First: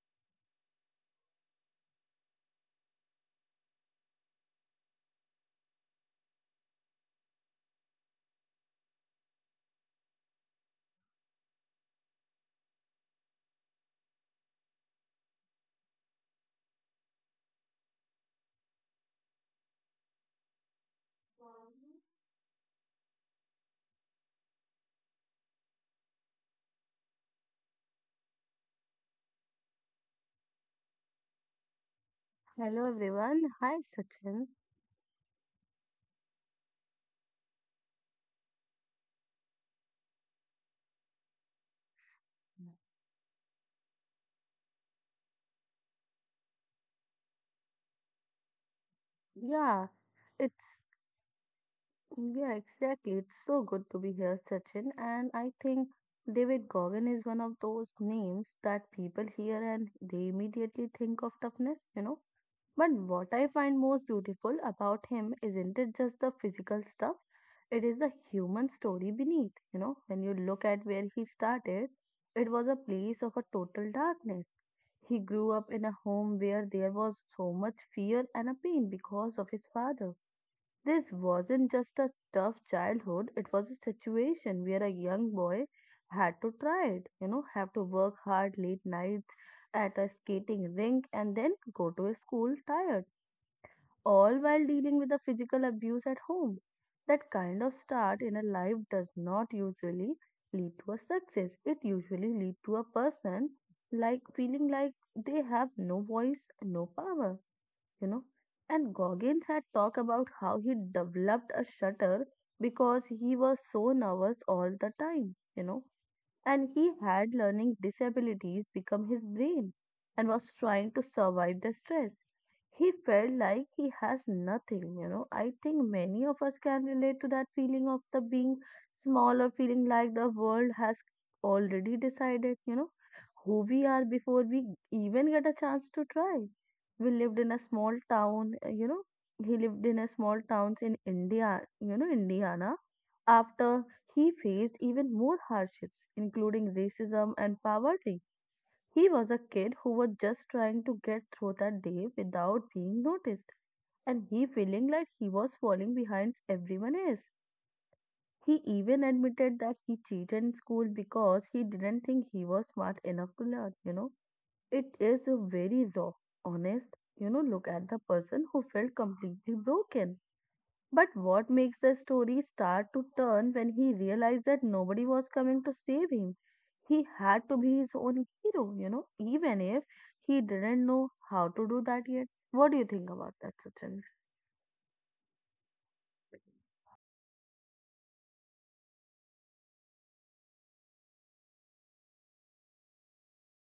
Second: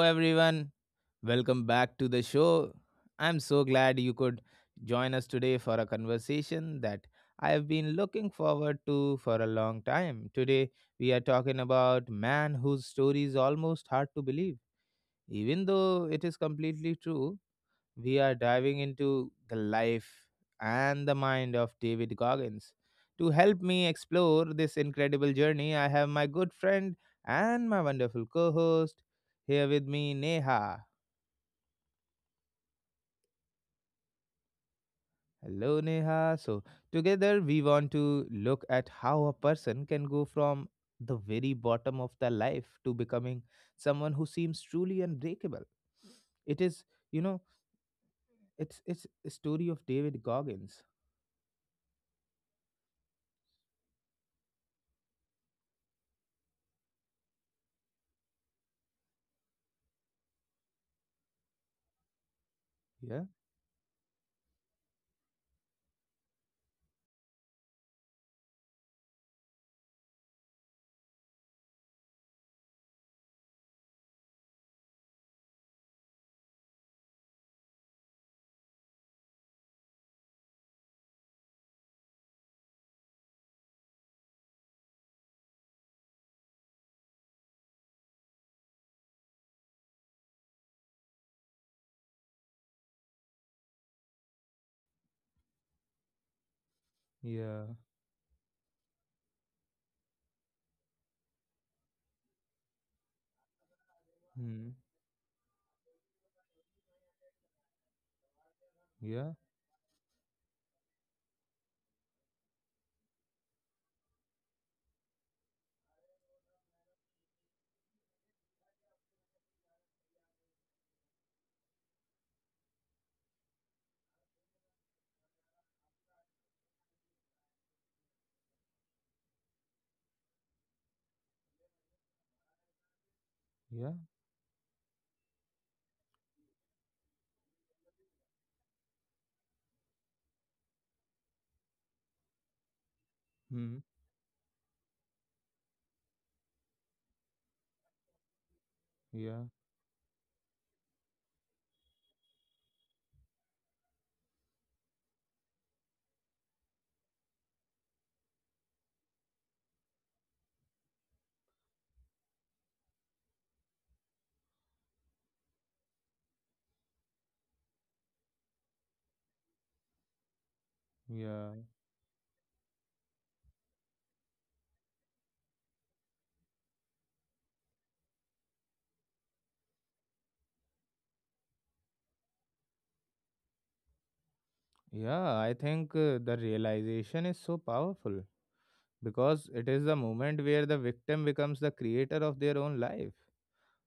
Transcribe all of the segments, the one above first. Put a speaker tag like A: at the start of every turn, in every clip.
A: everyone. Welcome back to the show. I'm so glad you could join us today for a conversation that I have been looking forward to for a long time. Today, we are talking about man whose story is almost hard to believe, even though it is completely true we are diving into the life and the mind of
B: Hello
A: David Goggins. To help me explore this incredible journey, I have my good friend and my wonderful co host here with me, Neha.
B: everyone. Hi Sachin.
A: Hello, Neha. So, together we want to look at how a person can go from the very bottom of their life to becoming someone who seems truly unbreakable. It is, you know, it's a story of
B: Yeah,
A: David
B: it's
A: Goggins.
B: yeah, exactly. It's so good to be here, Sachin. And I think David Goggin is one of those names that people hear, and they immediately think of toughness, you know. But
A: Yeah.
B: what I find most beautiful about him isn't it just the physical stuff? It is the human story beneath. You know, when you look at where he started, it was a place of a total darkness. He grew up in a home where there was so much fear and a pain because of his father. This wasn't just a tough childhood, it was a situation where a young boy had to try it, you know, have to work hard late nights at a skating rink and then go to a school tired, all while dealing with the physical abuse at home. That
A: Yeah.
B: kind of start in a life does not usually lead to a success. It usually leads to a person like feeling like they have no voice, no power, you know. And
A: Yeah,
B: Goggins had talked about how he developed a stutter because he was so nervous all the time, you know, and he had learning disabilities become his brain and was trying to survive the stress. He felt like he has nothing, you know. I think many of us can relate to that feeling of the being small or feeling like the world has already decided, you know, who we
A: yeah,
B: are before we even get a chance to try. We lived in a small town, you know, he lived in a small towns in India, you know, Indiana
A: hmm,
B: after he faced even more hardships, including racism and poverty. He was a
A: yeah,
B: kid who was just trying to get through that day without being noticed, and he feeling like he was falling behind everyone else. He even admitted that he cheated in school because he didn't think he was smart enough to learn, you know. It is a very raw, honest, you know, look at the person who felt completely broken, but
A: yeah,
B: what makes the story start to turn when he realized that nobody was coming to save him? He had to be his own hero, you know, even if he didn't know how to do that yet. What do you think about that, Sachin?
A: yeah. I think the realization is so powerful because it is the moment where the victim becomes the creator of their own life.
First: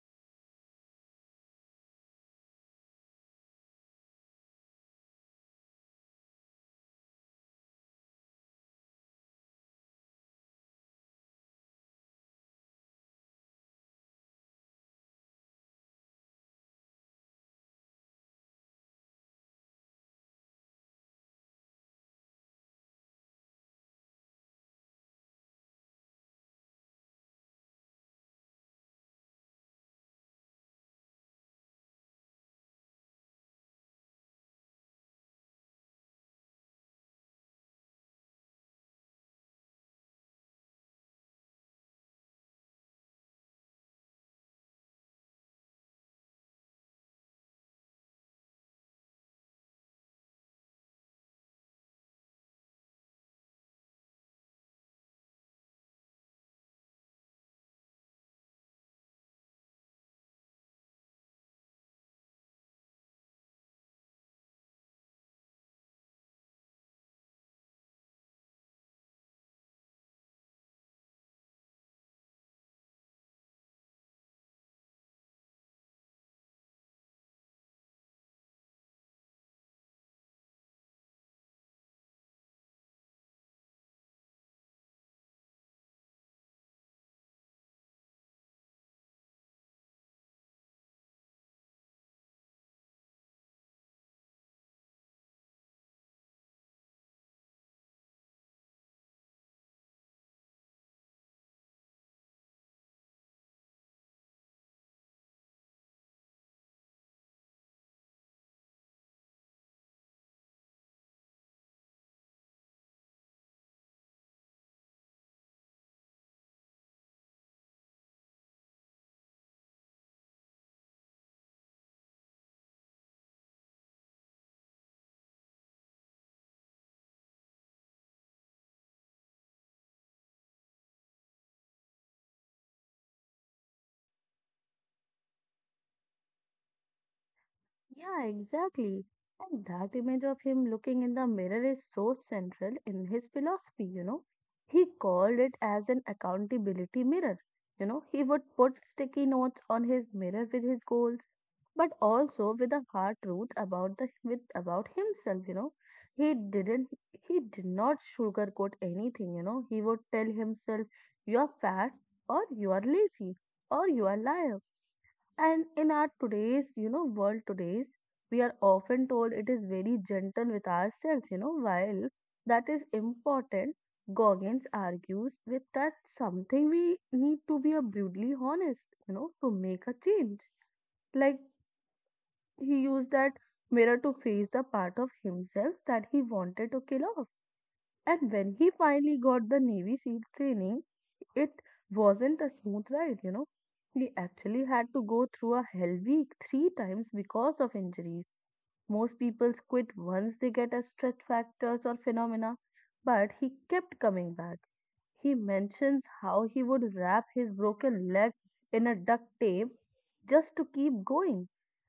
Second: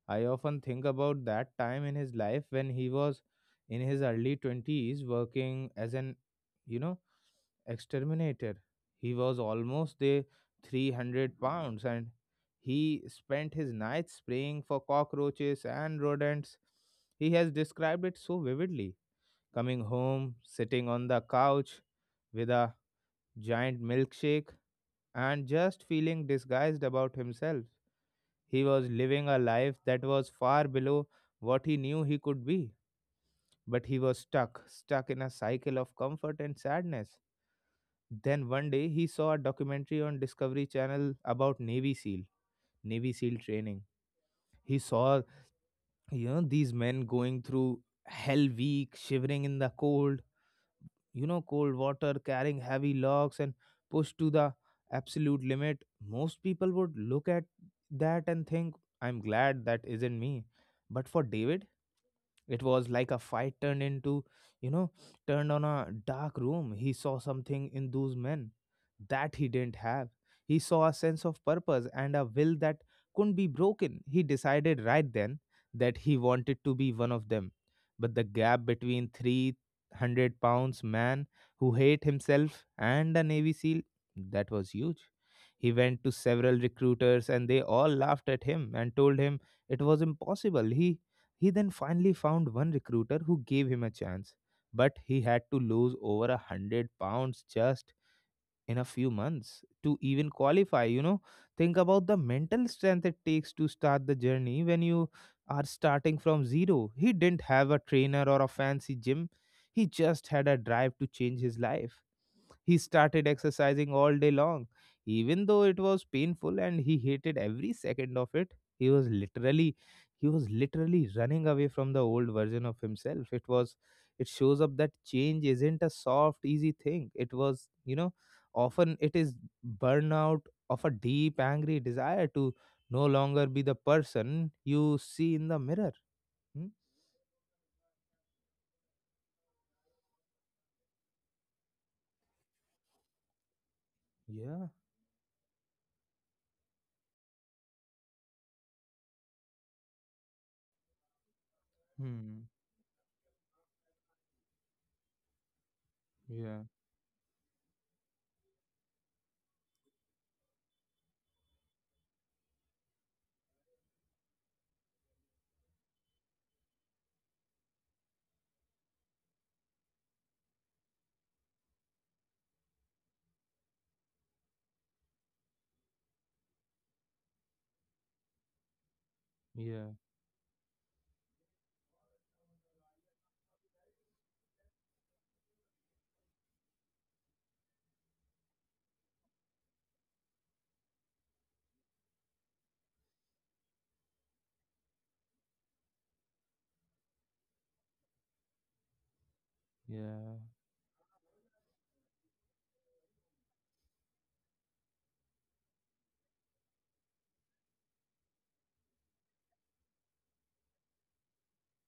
A: I often think about that time in his life when he was in his early 20s working as an, you know, exterminator. He was almost the 300 pounds and he spent his nights spraying for cockroaches and rodents. He has described it so vividly coming home, sitting on the couch with a giant milkshake, and just feeling disguised about himself. He was living a life that was far below what he knew he could be, but he was stuck, stuck in a cycle of comfort and sadness. Then one day he saw a documentary on Discovery Channel about Navy SEAL training. He saw, you know, these men going through hell week, shivering in the cold, you know, cold water, carrying heavy logs, and pushed to the absolute limit, most people would look at that and think, I'm glad that isn't me. But for David, it was like a fight turned into, you know, turned on a dark room. He saw something in those men that he didn't have. He saw a sense of purpose and a will that couldn't be broken. He decided right then that he wanted to be one of them. But the gap between 300 pounds man who hate himself and a Navy SEAL, that was huge. He went to several recruiters and they all laughed at him and told him it was impossible. He then finally found one recruiter who gave him a chance, but he had to lose over 100 pounds just in a few months to even qualify. You know, think about the mental strength it takes to start the journey when you are starting from zero. He didn't have a trainer or a fancy gym, he just had a drive to change his life. He started exercising all day long, even though it was painful and he hated every second of it. He was literally he was literally running away from the old version of himself. It shows up that change isn't a soft, easy thing. It was, you know, often it is burnout of a deep, angry desire to no longer be the person you see in the mirror. Hmm?
B: Yeah, exactly. And that image of him looking in the mirror is so central in his philosophy, you know.
A: Yeah.
B: He called it as an accountability mirror. You know, he would put sticky notes on his mirror with his goals, but
A: Hmm.
B: also with a hard truth about the with about himself, you know. He
A: Yeah.
B: didn't he did not sugarcoat anything, you know. He would tell himself, you are fat or you are lazy or you are liar, and in our today's, you know, world today's, we are often told it is very gentle with ourselves, you know, while that is important, Goggins argues with that something we need to be a brutally honest, you know, to make
A: Yeah.
B: a change. Like, he used that mirror to face the part of himself that he wanted to kill off. And when he finally got the Navy SEAL training, it wasn't a smooth ride, you know. He actually had to go through a hell week three times because of injuries. Most people quit
A: Yeah.
B: once they get a stretch factors or phenomena, but he kept coming back. He mentions how he would wrap his broken leg in a duct tape just to keep going.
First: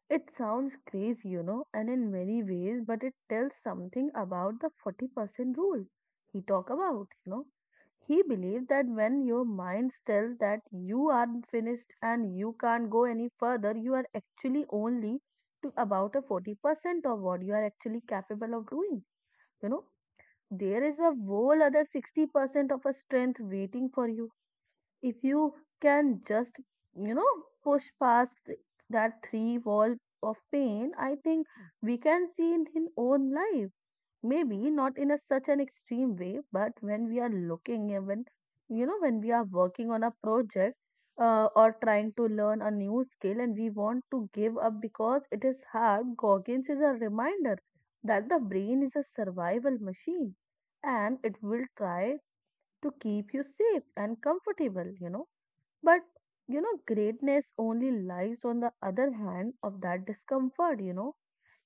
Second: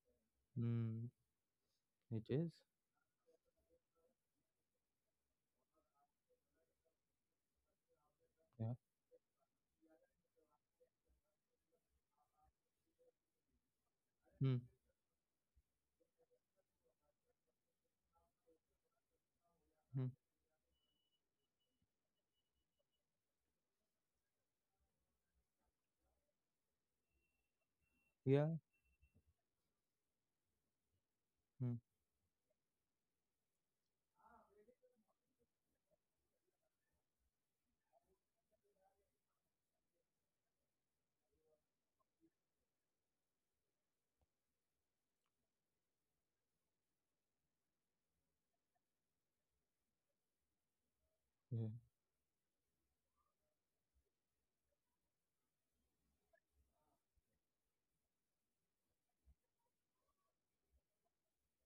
B: It sounds
A: Hmm.
B: crazy, you know, and in
A: It
B: many
A: is.
B: ways, but it tells something about the 40% rule he talk about, you know. He believed
A: Yeah.
B: that when your mind tells that you are finished and you can't go any further, you are
A: Hmm.
B: actually only to about a 40% of what you are actually capable of doing, you know,
A: Mhm.
B: there is a whole other 60% of a strength waiting for you, if you can just, you know, push past
A: Yeah,
B: that three wall of pain. I think
A: mm,
B: we can see in his own life, maybe not in a such an extreme way, but when we are looking even, you know, when we are working on a project, or trying to learn a new skill, and we want to give up because it is hard, Goggins is a reminder that the brain is a survival machine, and it will
A: yeah,
B: try to keep you safe and comfortable, you know. But, you know, greatness only lies on the other hand of that discomfort, you know.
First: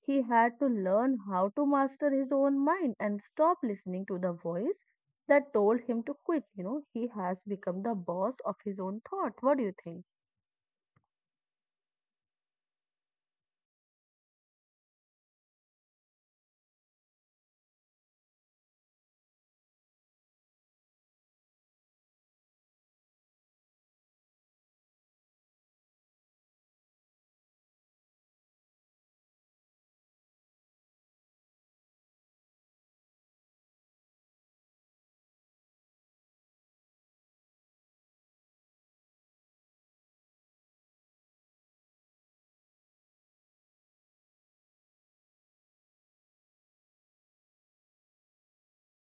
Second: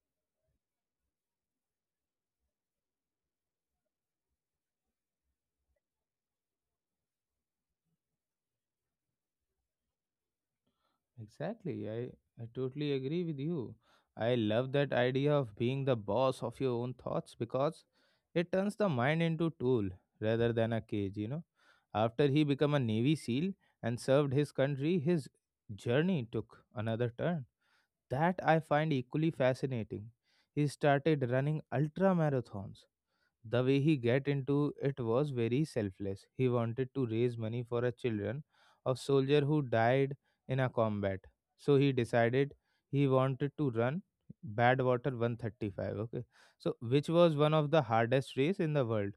B: He had to learn how to master his own mind and stop listening to the voice that told him to quit. You know, he has become the boss of his own thought. What do you think?
A: exactly. I totally agree with you. I love that idea of being the boss of your own thoughts because it turns the mind into tool rather than a cage, you know. After he became a Navy SEAL and served his country, his journey took another turn that I find equally fascinating. He started running ultra marathons. The way he get into it was very selfless. He wanted to raise money for a children of soldier who died in a combat. So he decided he wanted to run Badwater 135. Okay, so which was one of the hardest race in the world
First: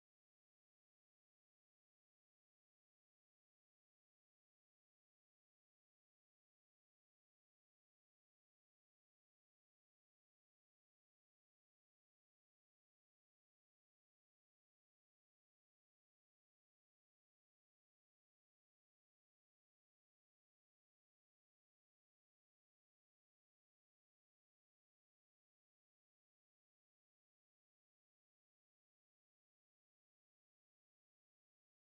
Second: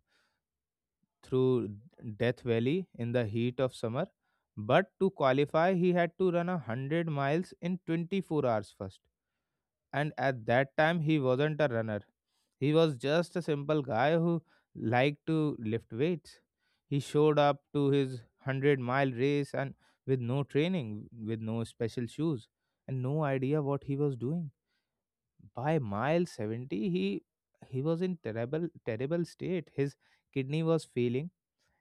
A: through Death Valley in the heat of summer. But to qualify, he had to run a hundred miles in 24 hours first, and at that time he wasn't a runner, he was just a simple guy who liked to lift weights. He showed up to his 100-mile race and with no training, with no special shoes, and no idea what he was doing. By mile 70, he was in terrible terrible state. His kidney was failing,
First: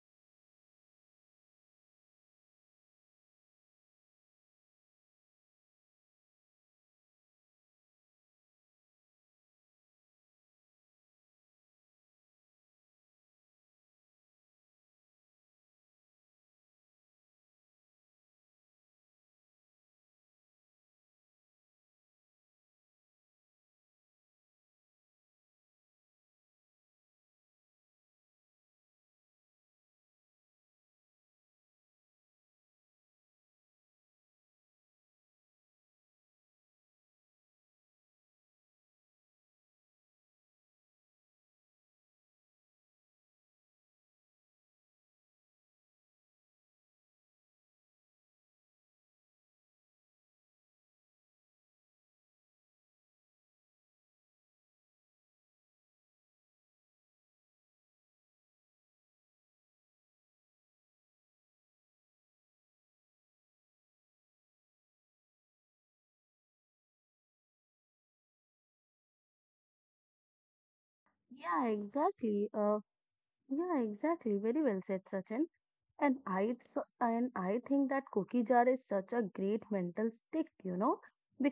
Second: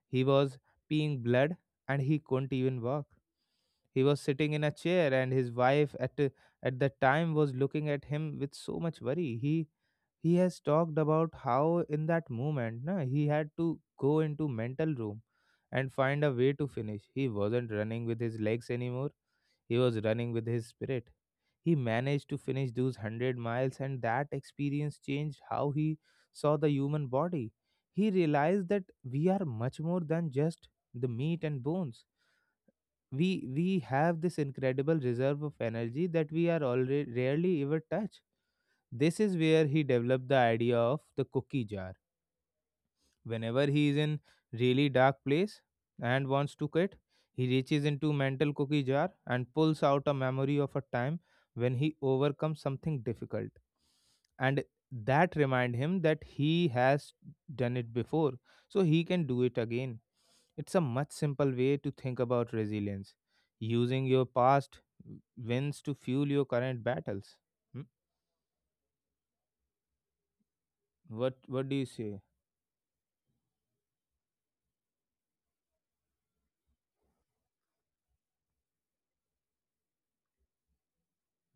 A: he was peeing blood, and he couldn't even walk. He was sitting in a chair, and his wife at that time was looking at him with so much worry. He has talked about how in that moment, na, he had to go into mental room and find a way to finish. He wasn't running with his legs anymore. He was running with his spirit. He managed to finish those 100 miles, and that experience changed how he saw the human body. He realized that we are much more than just the meat and bones. We we have this incredible reserve of energy that we are already rarely ever touch. This is where he developed the idea of the cookie jar. Whenever he is in really dark place and wants to quit, he reaches into mental cookie jar and pulls out a memory of a time when he overcomes something difficult, and that remind him that he has done it before, so he can do it again. It's a much simple way to think about resilience, using your past wins to fuel your current battles. Hmm? what
B: Yeah,
A: what do you say?
B: exactly. Uh, yeah, exactly. Very well said, Sachin. And I so, and I think that cookie jar is such a great mental stick, you know,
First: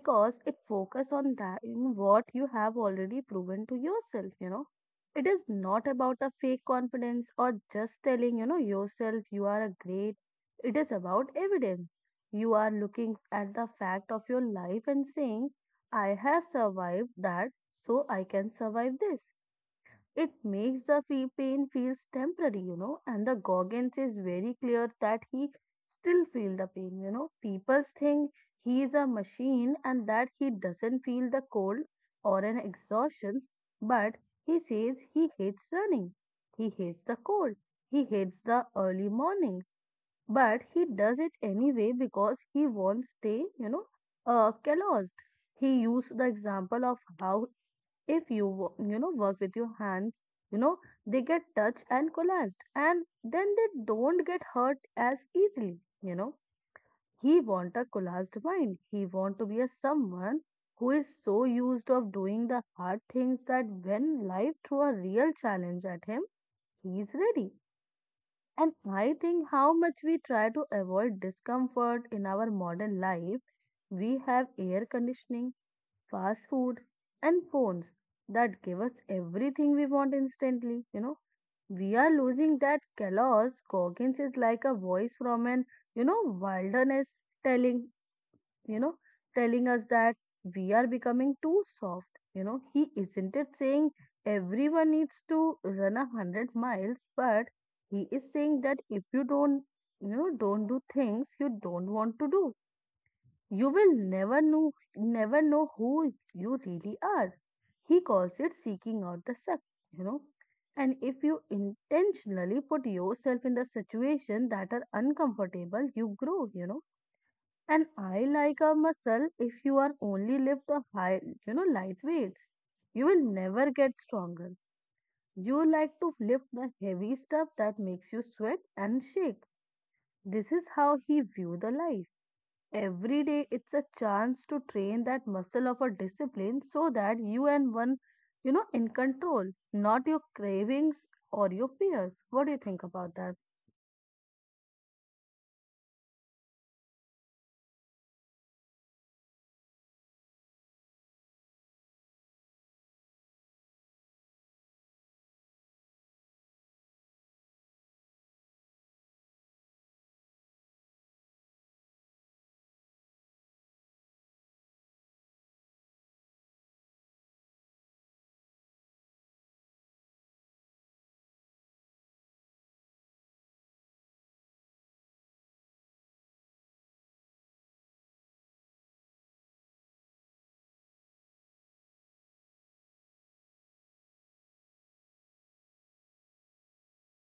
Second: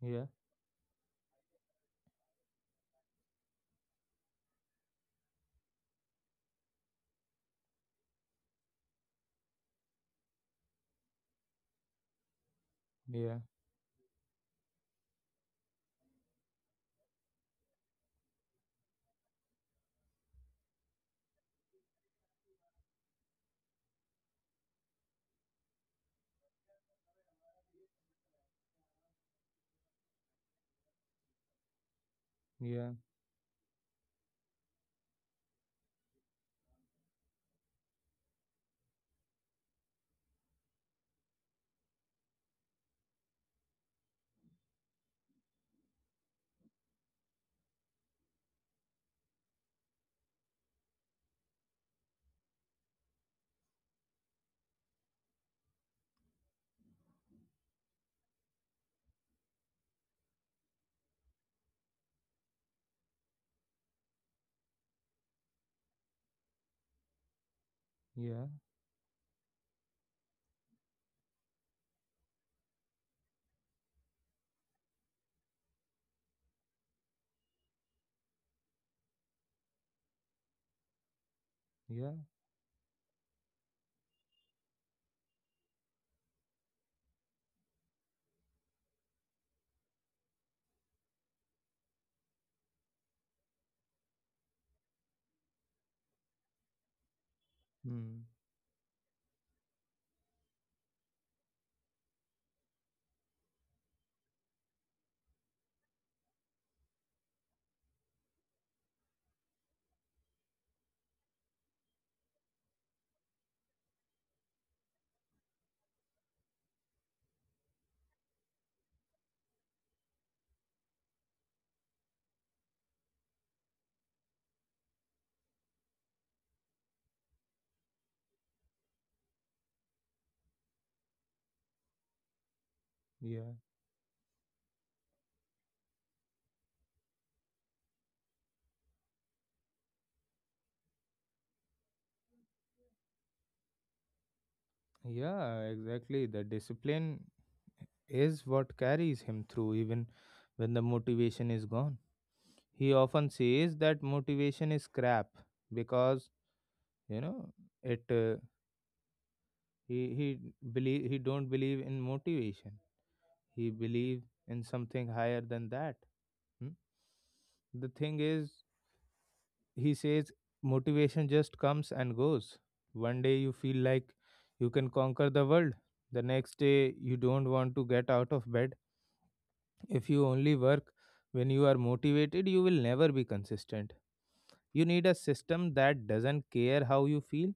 A: Yeah,
B: it focuses on that in what you have already proven to yourself, you know. It is not about a fake confidence or just telling, you know, yourself you are a great. It is about evidence. You are looking
A: yeah,
B: at the fact of your life and saying, I have survived that, so I can survive this. It makes the fee pain feels temporary, you know, and the Goggins is very clear that he still feel the pain, you know. People think he is a machine and that he doesn't feel the cold or an
A: yeah,
B: exhaustion, but he says he hates running. He hates the cold. He hates the early mornings, but he does it anyway because he won't stay, you know, calloused. He used the example of how if you you know work with your hands, you know, they get touched and collapsed, and then they don't get hurt as easily, you know. He want a collapsed mind, he want to be a someone who is so used of doing the hard things that when life throw a real challenge at him, he is ready.
A: yeah,
B: And I think how much we try to avoid discomfort in our modern life, we have air conditioning, fast food, and phones that give us everything we want instantly. You know, we are
A: yeah,
B: losing that Kellogg's. Goggins is like a voice from an, you know, wilderness telling, you know, telling us that we are becoming too soft. You know, he isn't it saying everyone needs to run 100 miles, but he
A: hmm.
B: is saying that if you don't, you know, don't do things you don't want to do, you will never know, never know who you really are. He calls it seeking out the suck, you know. And if you intentionally put yourself in the situation that are uncomfortable, you grow, you know. And I like a muscle, if you are only lift the high, you know, light weights. You will never get stronger. You like to lift the heavy stuff that makes you sweat and shake. This is how he view the life. Every
A: Yeah,
B: day, it's a chance to train that muscle of a discipline so that you and one, you know, in control, not your cravings or your fears. What do you think about that?
A: yeah, exactly. The discipline is what carries him through, even when the motivation is gone. He often says that motivation is crap because you know it. He believe he don't believe in motivation. He believe in something higher than that. Hmm? The thing is, he says motivation just comes and goes. One day you feel like you can conquer the world, the next day you don't want to get out of bed. If you only work when you are motivated, you will never be consistent. You need a system that doesn't care how you feel.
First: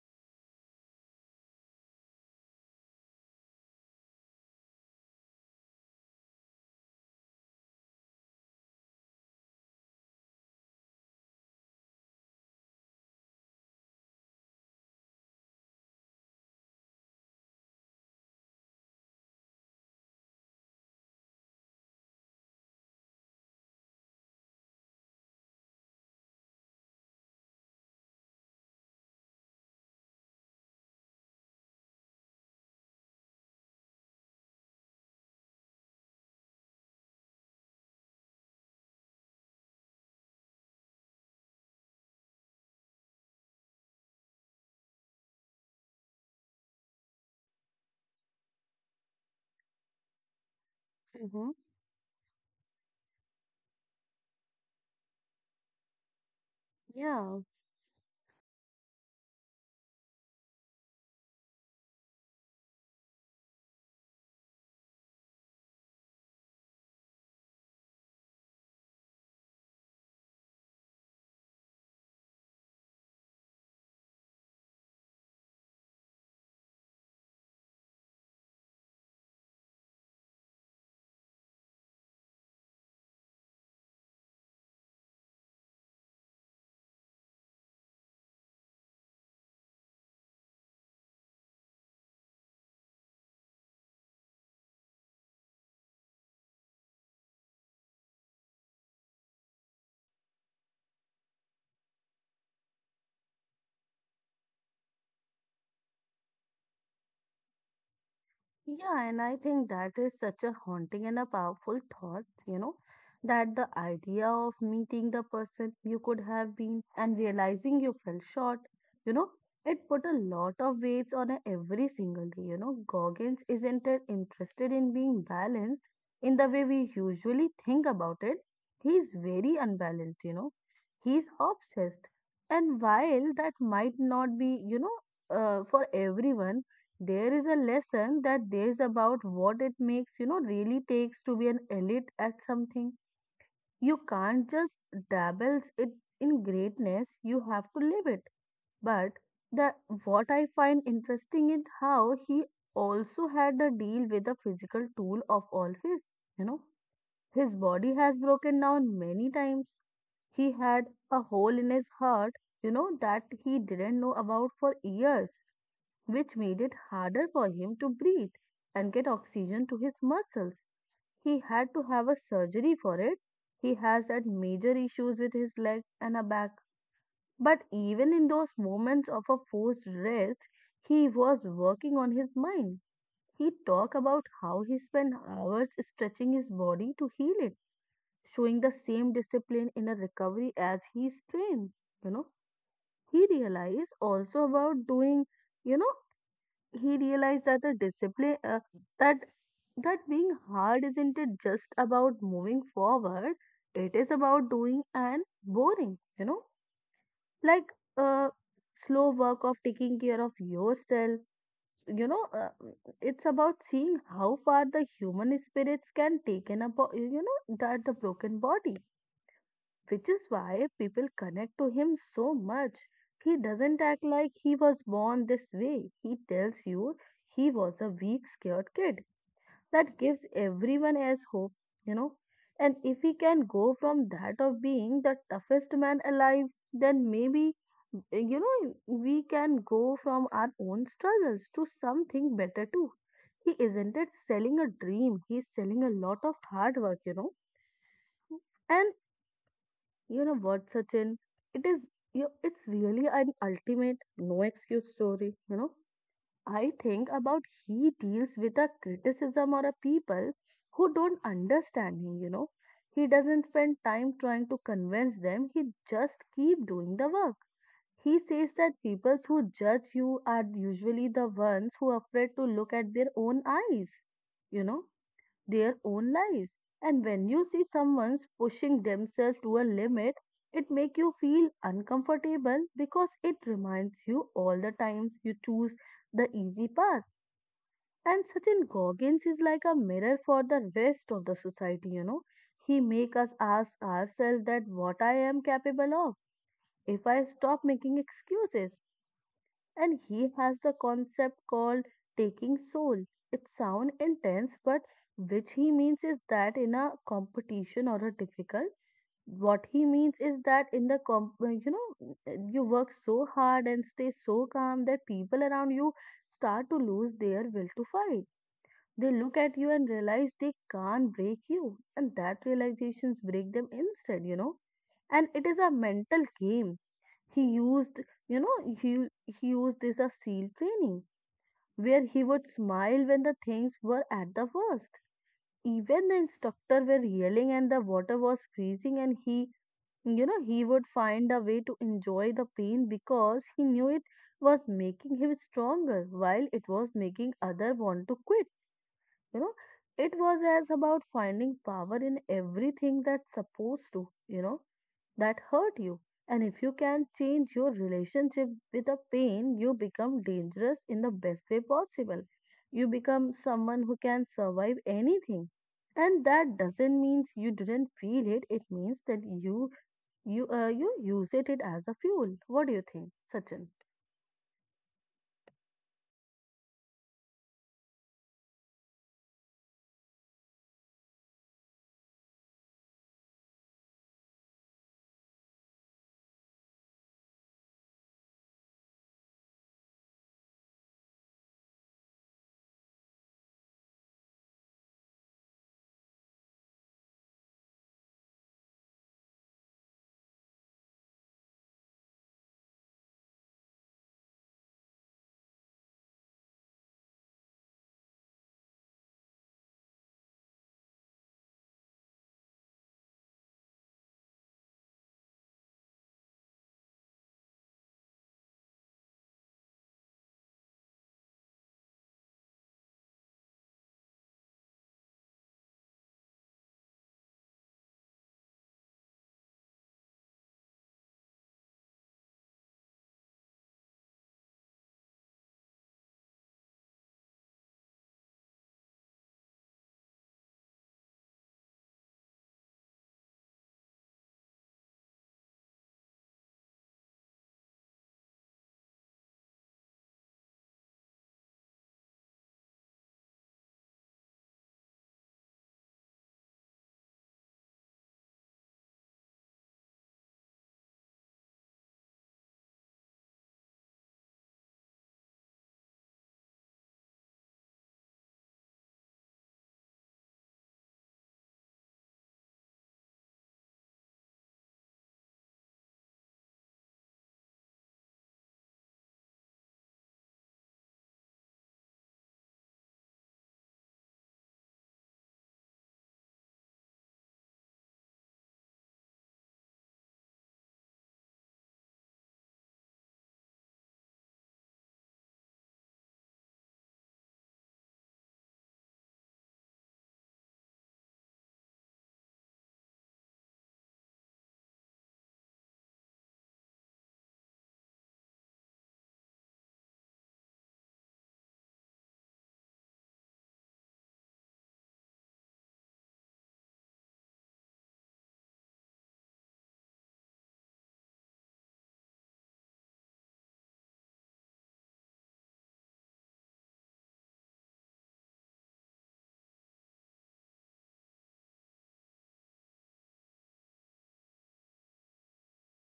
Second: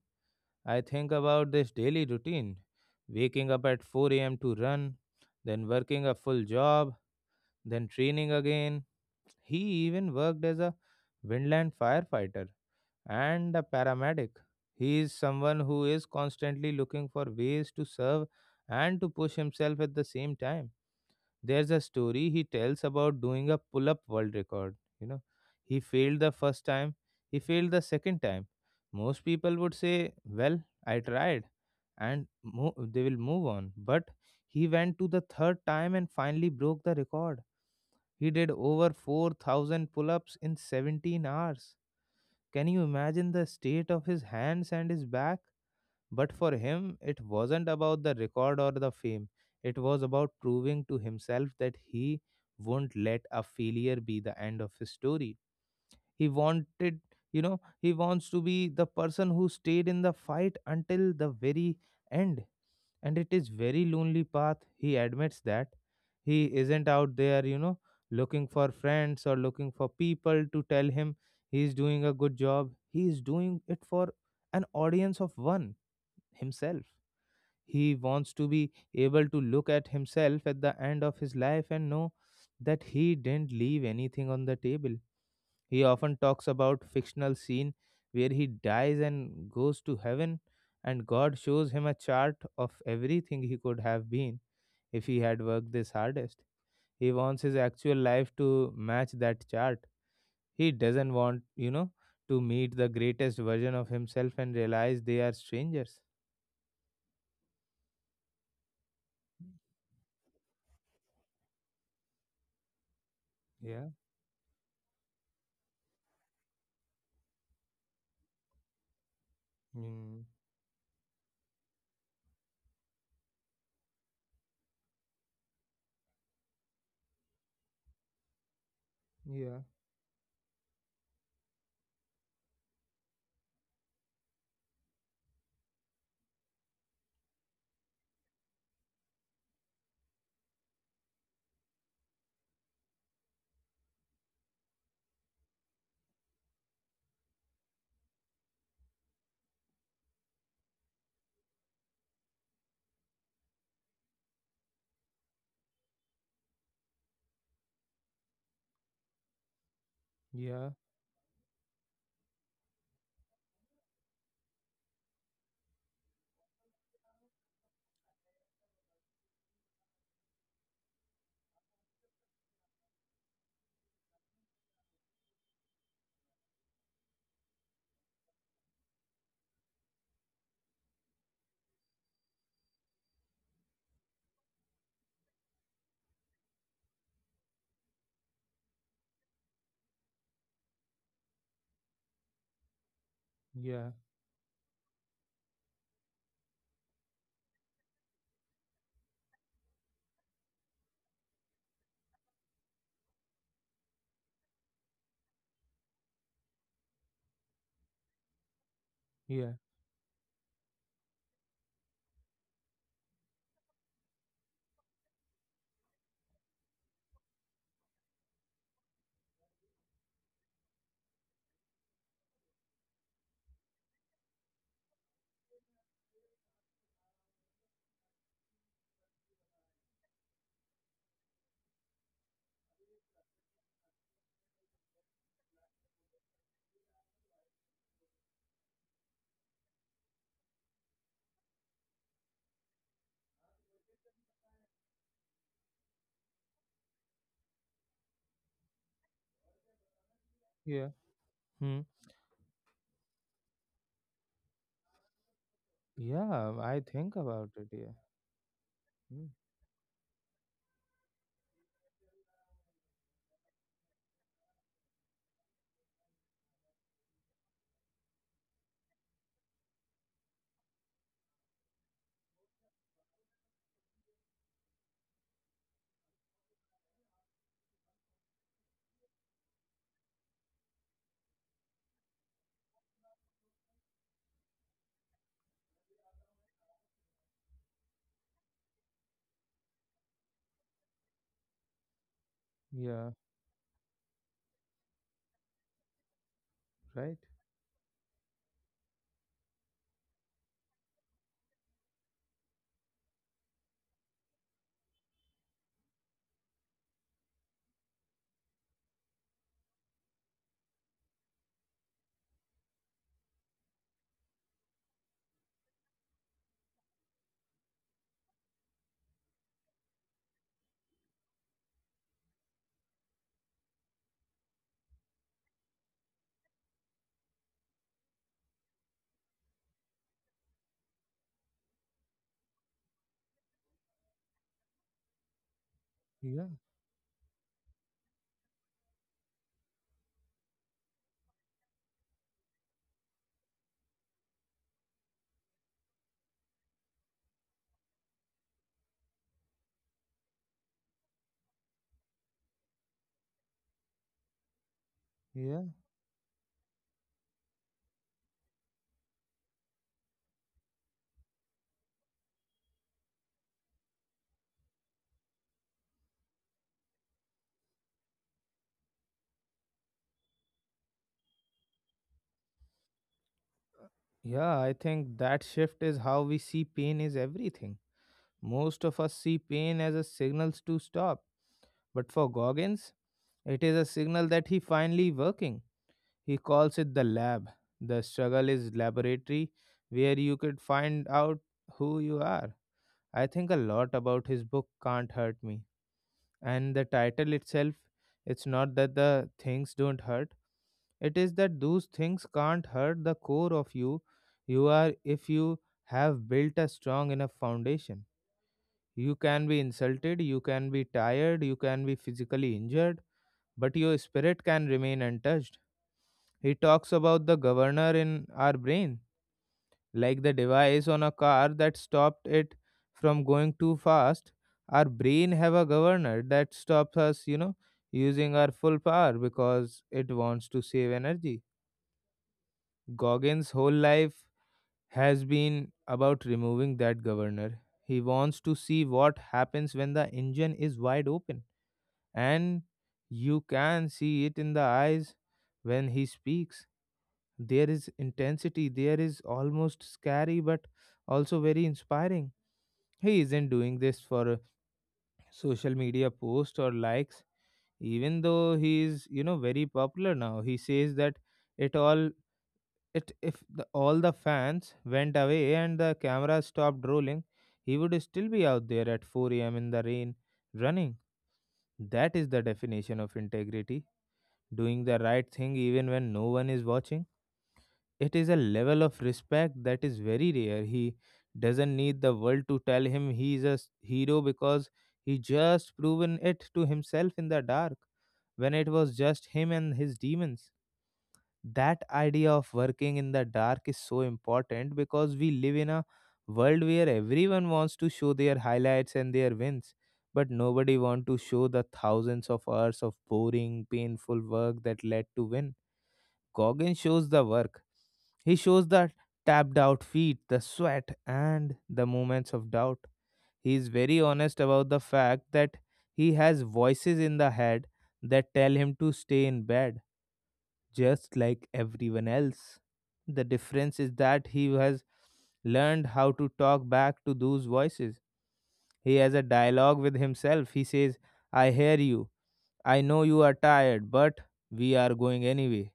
A: I think about this daily routine waking up at 4 a.m. to run, then working a full job, then training again. He even worked as a windland firefighter and a paramedic. He is someone who is constantly looking for ways to serve and to push himself at the same time. There's a story he tells about doing a pull up world record. You know, he failed the first time, he failed the second time. Most people would say, Well, I tried, and they will move on. But he went to the third time and finally broke the record. He did over 4,000 pull ups in 17 hours. Can you imagine the state of his hands and his back? But for him, it wasn't about the record or the fame. It was about proving to himself
B: Mm-hmm.
A: that he won't let a failure be the end of his story. He wanted,
B: Yeah.
A: you know, he wants to be the person who stayed in the fight until the very end. And it is very lonely path. He admits that. He isn't out there, you know, looking for friends or looking for people to tell him he's doing a good job. He is doing it for an audience of one, himself. He wants to be able to look at himself at the end of his life and know that he didn't leave anything on the table. He often talks about fictional scene where he dies and goes to heaven and God shows him a chart of everything he could have been if he had worked this hardest. He wants his actual life to match that chart. He doesn't want, you know, to meet the greatest version of himself and realize they are strangers.
B: Yeah, and I think that is such a haunting and a powerful thought, you know, that the
A: Yeah.
B: idea of meeting the person you could have been and realizing you fell short, you know, it put a
A: Mm.
B: lot of weights on a every single day. You know, Goggins isn't it interested in being balanced in the way we usually think about it. He's very
A: Yeah.
B: unbalanced, you know, he's obsessed. And while that might not be, you know, for everyone, there is a lesson that there is about what it makes you know really takes to be an elite at something. You can't just dabble it in greatness, you have to live it. But the, what I find interesting is how he also had a deal with the physical tool of all his, you know, his body has broken down many times. He
A: Yeah.
B: had a hole in his heart, you know, that he didn't know about for years, which made it harder for him to breathe and get oxygen to his muscles. He had to have a surgery for it. He has had major issues with his legs and a back. But even in those moments of a forced rest, he was working on his mind. He talked about how he spent hours stretching his body to heal it, showing the same discipline in a recovery as he strained. You know, he realized
A: Yeah.
B: also about doing, you know, he realized that the discipline that that being hard isn't it just about moving forward, it is about doing and boring, like uh, slow work of
A: Yeah.
B: taking care of yourself. you know uh, it's about seeing how far the human spirits can take in a bo- you know that the broken body, which is why people connect to him so much. He doesn't act like he was born this way. He tells you he was a weak, scared kid. That gives everyone else hope, you know. And if he can go from that of being the toughest man alive, then maybe, we can go from our own struggles to something better too. He isn't it selling a dream, he's selling a lot of hard work, And you know what,
A: Yeah.
B: Sachin? It
A: Hmm.
B: is it's really an ultimate no excuse story.
A: Yeah.
B: I
A: I
B: think
A: think
B: about
A: about it.
B: he
A: Yeah.
B: deals with a
A: Hmm.
B: criticism or a people who don't understand him. He doesn't spend time trying to convince them. He just keep doing the work. He says that people who judge you are usually the ones who are afraid to look at their own eyes. You know, their own lives. And when you see someone's pushing themselves to a limit, it make you feel uncomfortable because it reminds you all the times you choose the easy path. And Sachin Goggins is like a mirror for the rest of the society, He make
A: Yeah.
B: us ask ourselves that what I am capable of if I
A: Right.
B: stop making excuses, and he has the concept called taking soul. It sounds intense, but which he means is that in a competition or a difficult, what he means is that in the comp, you know, you work so hard and stay so calm that people around you start to lose their will to fight. They look at you and realize they can't break you, and that realizations break them instead, and it is a mental game he used. He used this as SEAL training, where he would smile when the things were at the worst. Even the
A: Yeah.
B: instructor were yelling and the water was freezing, and he would find a way to enjoy the pain because he knew it was making him stronger while it was making other want to quit. You know, it was as about finding power in everything that's supposed to, that
A: Yeah.
B: hurt you. And if you can change your relationship with a pain, you become dangerous in the best way possible. You become someone who can survive anything. And that doesn't mean you didn't feel it. It means that you use it as a fuel. What do you think, Sachin?
A: Yeah, I think that shift is how we see pain is everything. Most of us see pain as a signal to stop, but for Goggins, it is a signal that he finally working. He calls it the lab. The struggle is laboratory where you could find out who you are. I think a lot about his book Can't Hurt Me, and the title itself, it's not that the things don't hurt, it is that those things can't hurt the core of you. You are, if you have built a strong enough foundation, you can be insulted, you can be tired, you can be physically injured, but your spirit can remain untouched. He talks about the governor in our brain, like the device on a car that stopped it from going too fast. Our brain have a governor that stops us, you know, using our full power because it wants to save energy. Goggins whole life has been about removing that governor. He wants to see what happens when the engine is wide open. And you can see it in the eyes when he speaks. There is intensity, there is almost scary, but also very inspiring. He isn't doing this for a social media posts or likes, even though he is, you know, very popular now. He says that it all it if the, all the fans went away and the camera stopped rolling, he would still be out there at 4 a.m. in the rain running. That is the definition of integrity, doing the right thing even when no one is watching. It is a level of respect that is very rare. He doesn't need the world to tell him he is a hero because he just proven it to himself in the dark when it was just him and his demons. That idea of working in the dark is so important because we live in a world where everyone wants to show their highlights and their wins, but nobody wants to show the thousands of hours of boring, painful work that led to win. Goggin shows the work. He shows the tapped out feet, the sweat, and the moments of doubt. He is very honest about the fact that he has voices in the head that tell him to stay in bed, just like everyone else. The difference is that he has learned how to talk back to those voices. He has a dialogue with himself. He says, I hear you. I know you are tired, but we are going anyway.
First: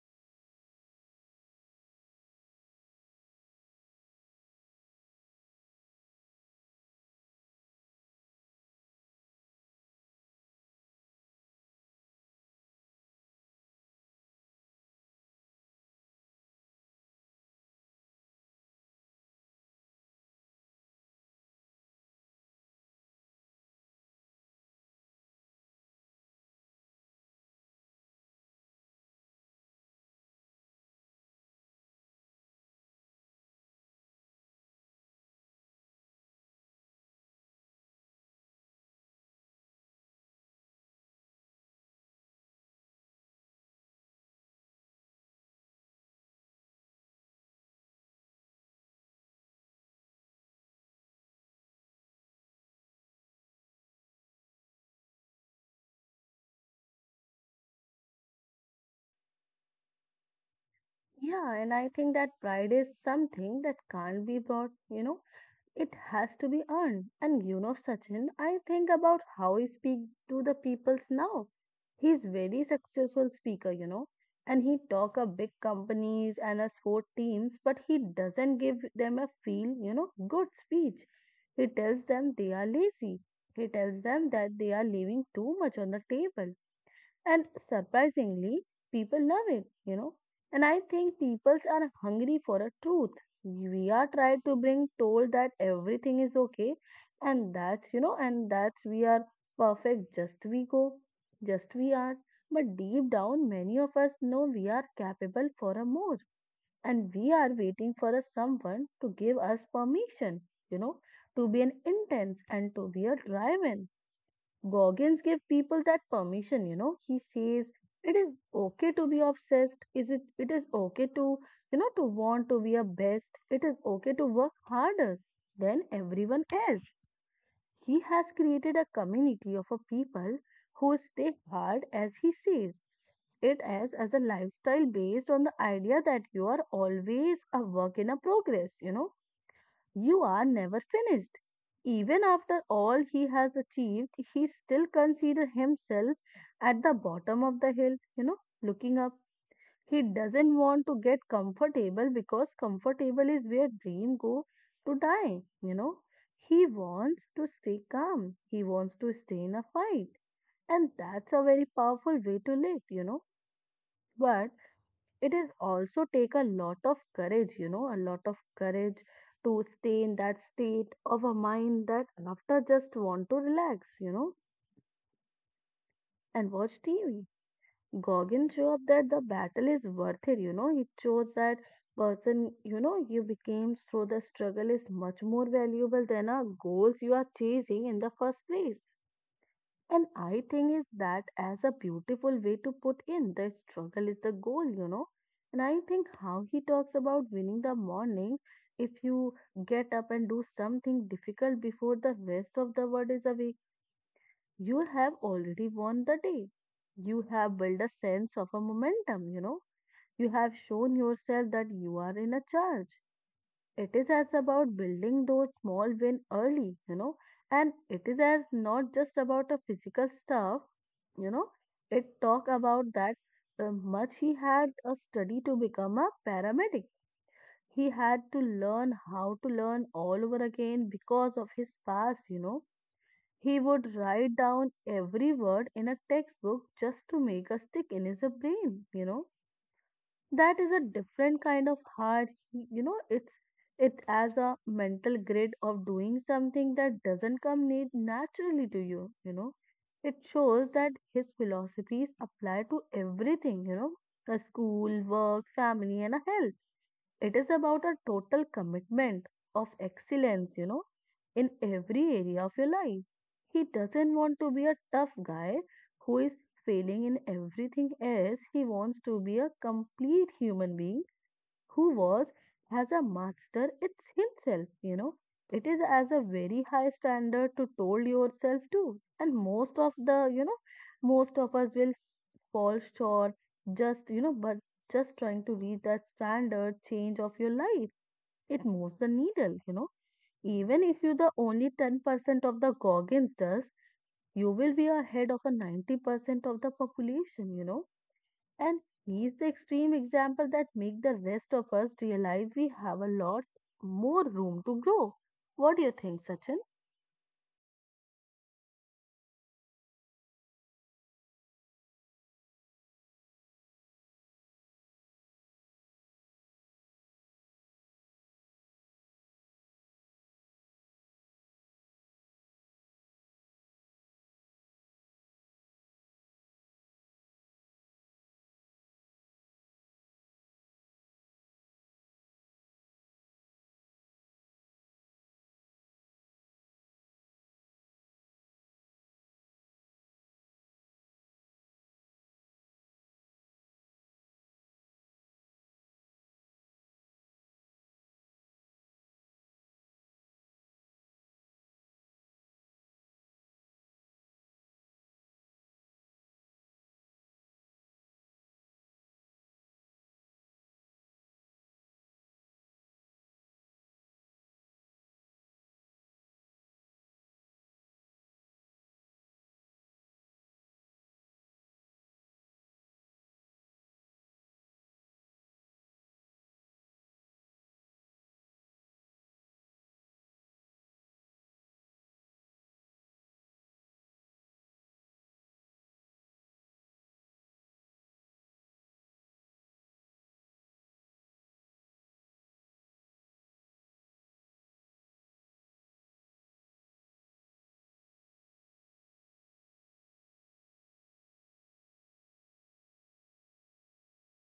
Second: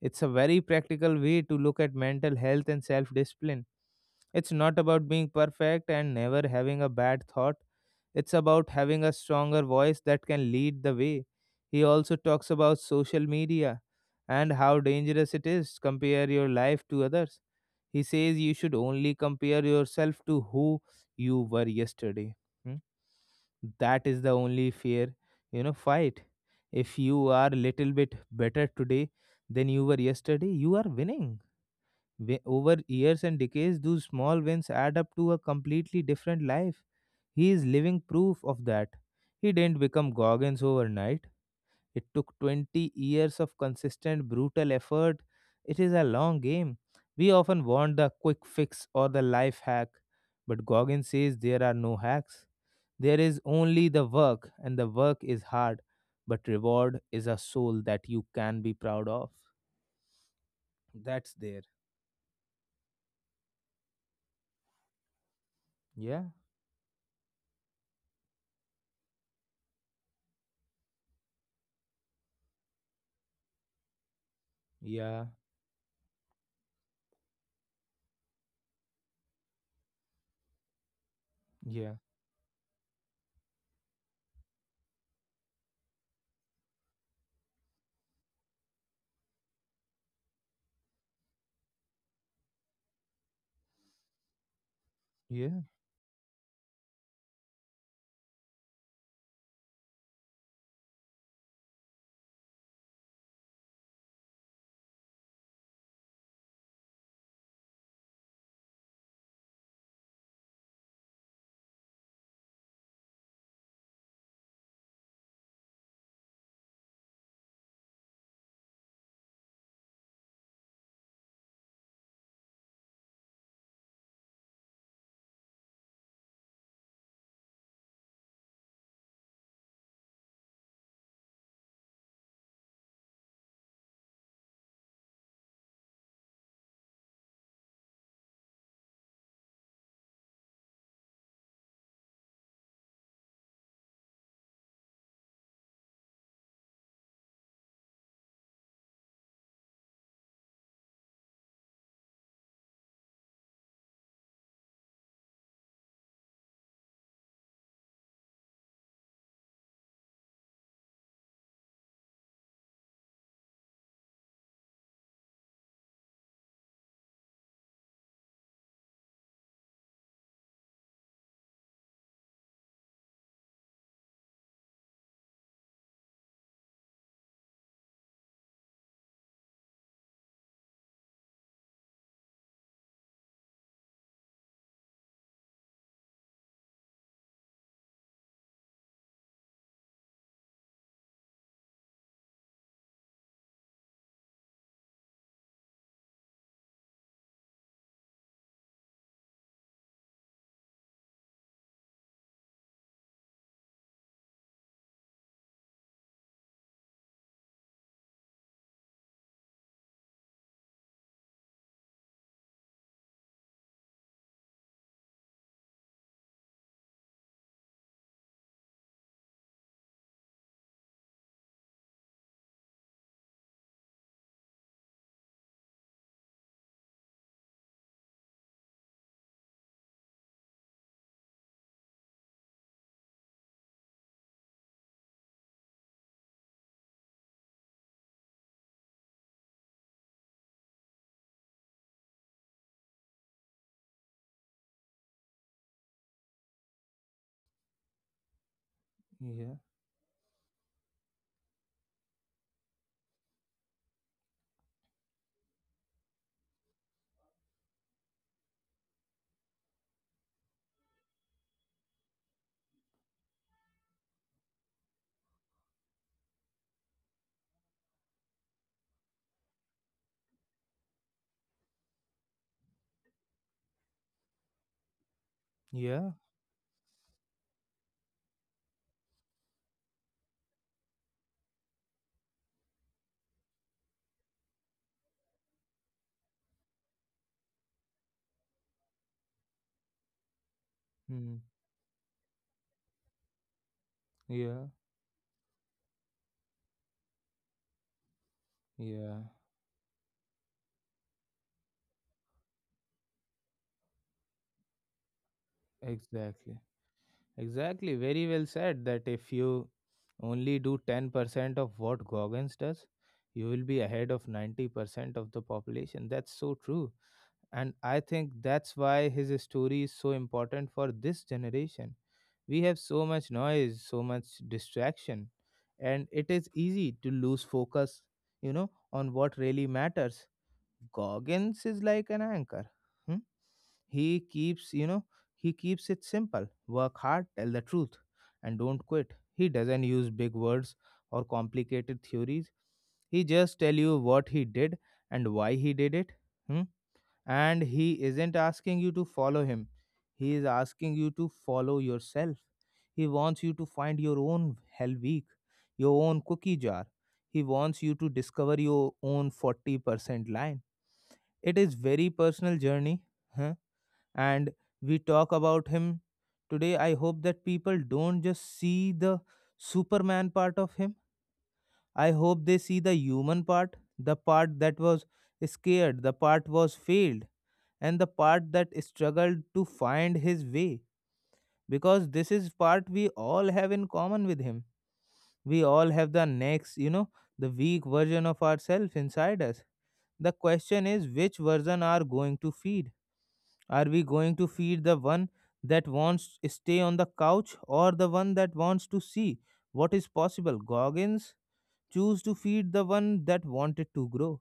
A: It's a very practical way to look at mental health and self discipline. It's not about being perfect and never having a bad thought. It's about having a stronger voice that can lead the way. He also talks about social media and how dangerous it is compare your life to others. He says you should only compare yourself to who you were yesterday. Hmm? That is the only fair, you know, fight. If you are a little bit better today then you were yesterday, you are winning. Over years and decades, those small wins add up to a completely different life. He is living proof of that. He didn't become Goggins overnight. It took 20 years of consistent, brutal effort. It is a long game. We often want the quick fix or the life hack, but Goggins says there are no hacks. There is only the work, and the work is hard, but reward is a soul that you can be proud of that's
B: Yeah,
A: there.
B: and I think that pride is something that can't be bought, It
A: Yeah,
B: has to be earned. And you know, Sachin, I think about how he speak to the peoples now. He's very successful speaker, and he talk
A: yeah,
B: of big companies and us sport teams, but he doesn't give them a feel, good speech. He
A: yeah,
B: tells them they are lazy. He tells them that they are leaving too much on the table. And surprisingly, people love it, And I think people are hungry for a truth. We are tried to bring told that
A: yeah,
B: everything is okay, and that's we are perfect, just we go, just we are. But deep down, many of us know we are capable for a more, and we are waiting for a someone to give us permission, you know, to be an intense and to be a driven. Goggins give people that permission, He says it is okay to be obsessed. Is it it is okay to, to want to be a best. It is okay to work harder than everyone else. He has created a community of a people who stay hard as he says. It as a lifestyle based on the idea that you are always a work in a progress, you are never finished. Even after all he has achieved, he still considers himself at the bottom of the hill, looking up. He doesn't want to get comfortable because comfortable is where dream go to die, He wants to stay calm. He wants to stay in a fight. And that's a very powerful way to live, But it is also take a lot of courage, a lot of courage to stay in that state of a mind that after just want to relax, and watch tv. Gorgon show that the battle is worth it, he shows that person, you became through the struggle is much more valuable than a goals you are chasing in the first place. And I think is that as a beautiful way to put in the struggle is the goal, And I think how he talks about winning the morning, if you get up and do something difficult before the rest of the world is awake, you have already won the day. You have built a sense of a momentum, you know. You have shown yourself that you are in a charge. It is as about building those small win early, and it is as not just about a physical stuff, you know it talk about that much he had a study to become a paramedic. He had to learn how to learn all over again because of his past, he would write down every word in a textbook just to make a stick in his brain, that is a different kind of hard, it's as a mental grid of doing something that doesn't come need naturally to you, you know
A: yeah,
B: it shows that his philosophies apply to everything, the school work family and a health. It is about a total commitment of excellence, in every area of your life. He doesn't want to be a tough guy who is failing in everything else. He wants to be a complete human being who was as a master it's himself, it is as
A: yeah.
B: a very high standard to told yourself too, and most of the most of us will fall short, just you know but just trying to reach that standard change of your life. It moves the needle, even if you the
A: Mm.
B: only 10% of the Goggins does, you
A: Yeah,
B: will be ahead of a 90% of the population, and
A: yeah,
B: he's the extreme example that make the rest of us realize we have a lot more room to grow. What do you think, Sachin?
A: exactly. Exactly. Very well said that if you only do 10% of what Goggins does, you will be ahead of 90% of the population. That's so true. And I think that's why his story is so important for this generation. We have so much noise, so much distraction, and it is easy to lose focus, you know, on what really matters. Goggins is like an anchor. Hmm? He keeps, you know, he keeps it simple. Work hard, tell the truth, and don't quit. He doesn't use big words or complicated theories. He just tell you what he did and why he did it. Hmm. And he isn't asking you to follow him, he is asking you to follow yourself. He wants you to find your own hell week, your own cookie jar. He wants you to discover your own 40% line. It is very personal journey, huh? And we talk about him today. I hope that people don't just see the Superman part of him. I hope they see the human part, the part that was scared, the part was failed, and the part that struggled to find his way. Because this is part we all have in common with him. We all have the next, you know, the weak version of ourselves inside us. The question is which version are going to feed? Are we going to feed the one that wants to stay on the couch or the one that wants to see what is possible? Goggins choose to feed the one that wanted to grow.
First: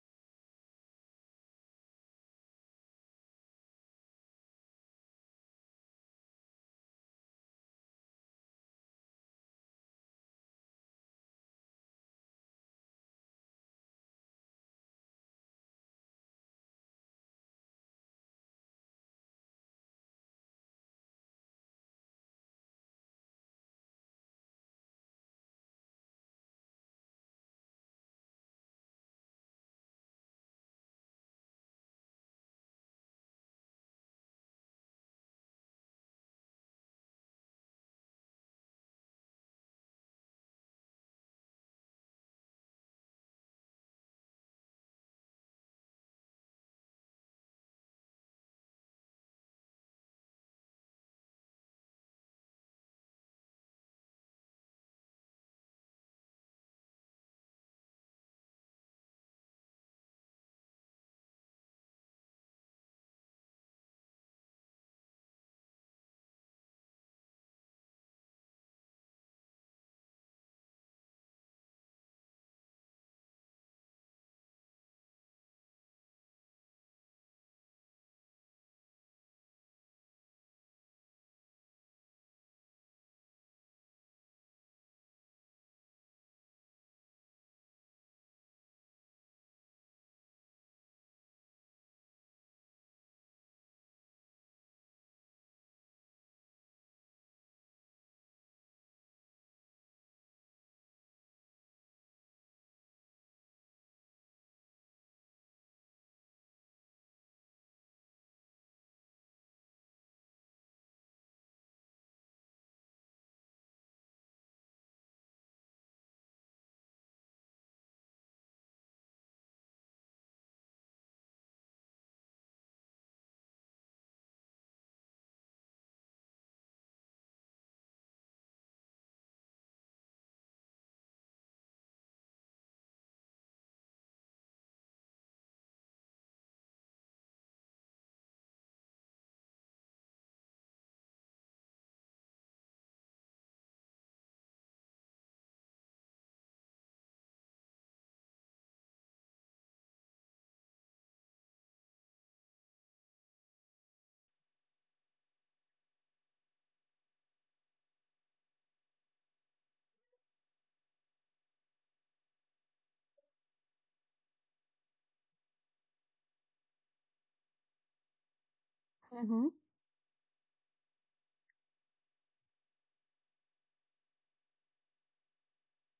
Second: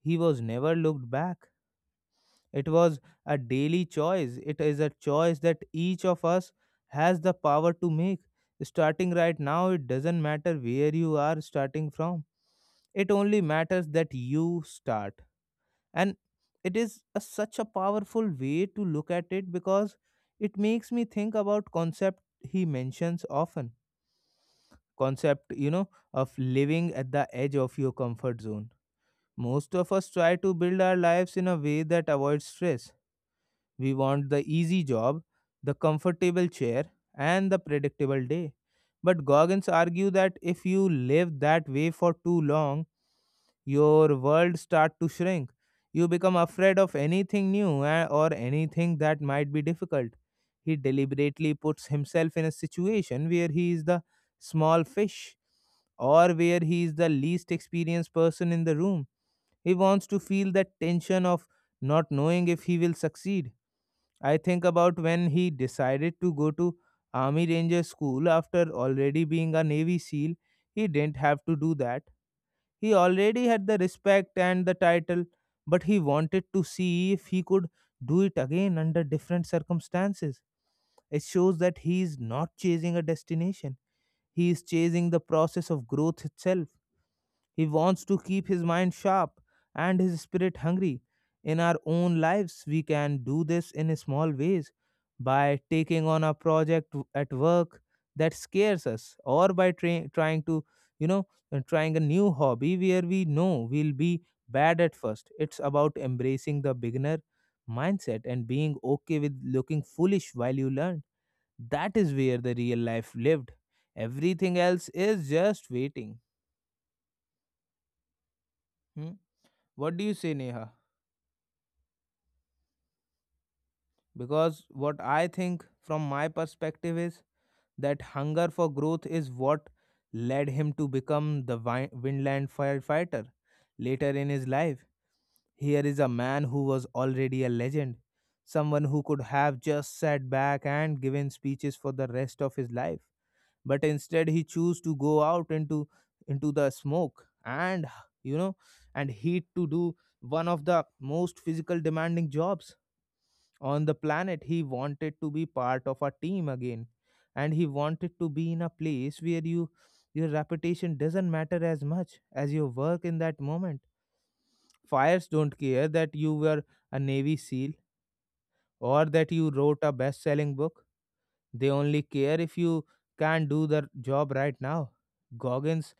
A: He was never looked back. It was a daily choice. It is a choice that each of us has the power to make. Starting right now, it doesn't matter where you are starting from. It only matters that you start. And such a powerful way to look at it because it makes me think about concept he mentions often, concept, you know, of living at the edge of your comfort zone. Most of us try to build our lives in a way that avoids stress. We want the easy job, the comfortable chair, and the predictable day. But Goggins argue that if you live that way for too long, your world start to shrink. You become afraid of anything new, or anything that might be difficult. He deliberately puts himself in a situation where he is the small fish or where he is the least experienced person in the room. He wants to feel that tension of not knowing if he will succeed. I think about when he decided to go to Army Ranger School after already being a Navy SEAL. He didn't have to do that. He already had the respect and the title, but he wanted to see if he could do it again under different circumstances. It shows that he is not chasing a destination, he is chasing the process of growth itself. He wants to keep his mind sharp and his spirit hungry. In our own lives, we can do this in small ways by taking on a project at work that scares us, or by trying to, trying a new hobby where we know we'll be bad at first. It's about embracing the beginner mindset and being okay with looking foolish while you learn. That is where the real life lived. Everything else is just waiting. Hmm. What do you say, Neha? Because what I think from my perspective is that hunger for growth is what led him to become the Windland firefighter. Later in his life, here is a man who was already a legend, someone who could have just sat back and given speeches for the rest of his life. But instead, he chose to go out into the smoke and, you know heat to do one of the most physical demanding jobs on the planet. He wanted to be part of a team again, and he wanted to be in a place where you, your reputation doesn't matter as much as your work in that moment. Fires don't care that you were a Navy SEAL or that
B: Mm-hmm.
A: you wrote a best-selling book. They only care if you can do the job right now. Goggins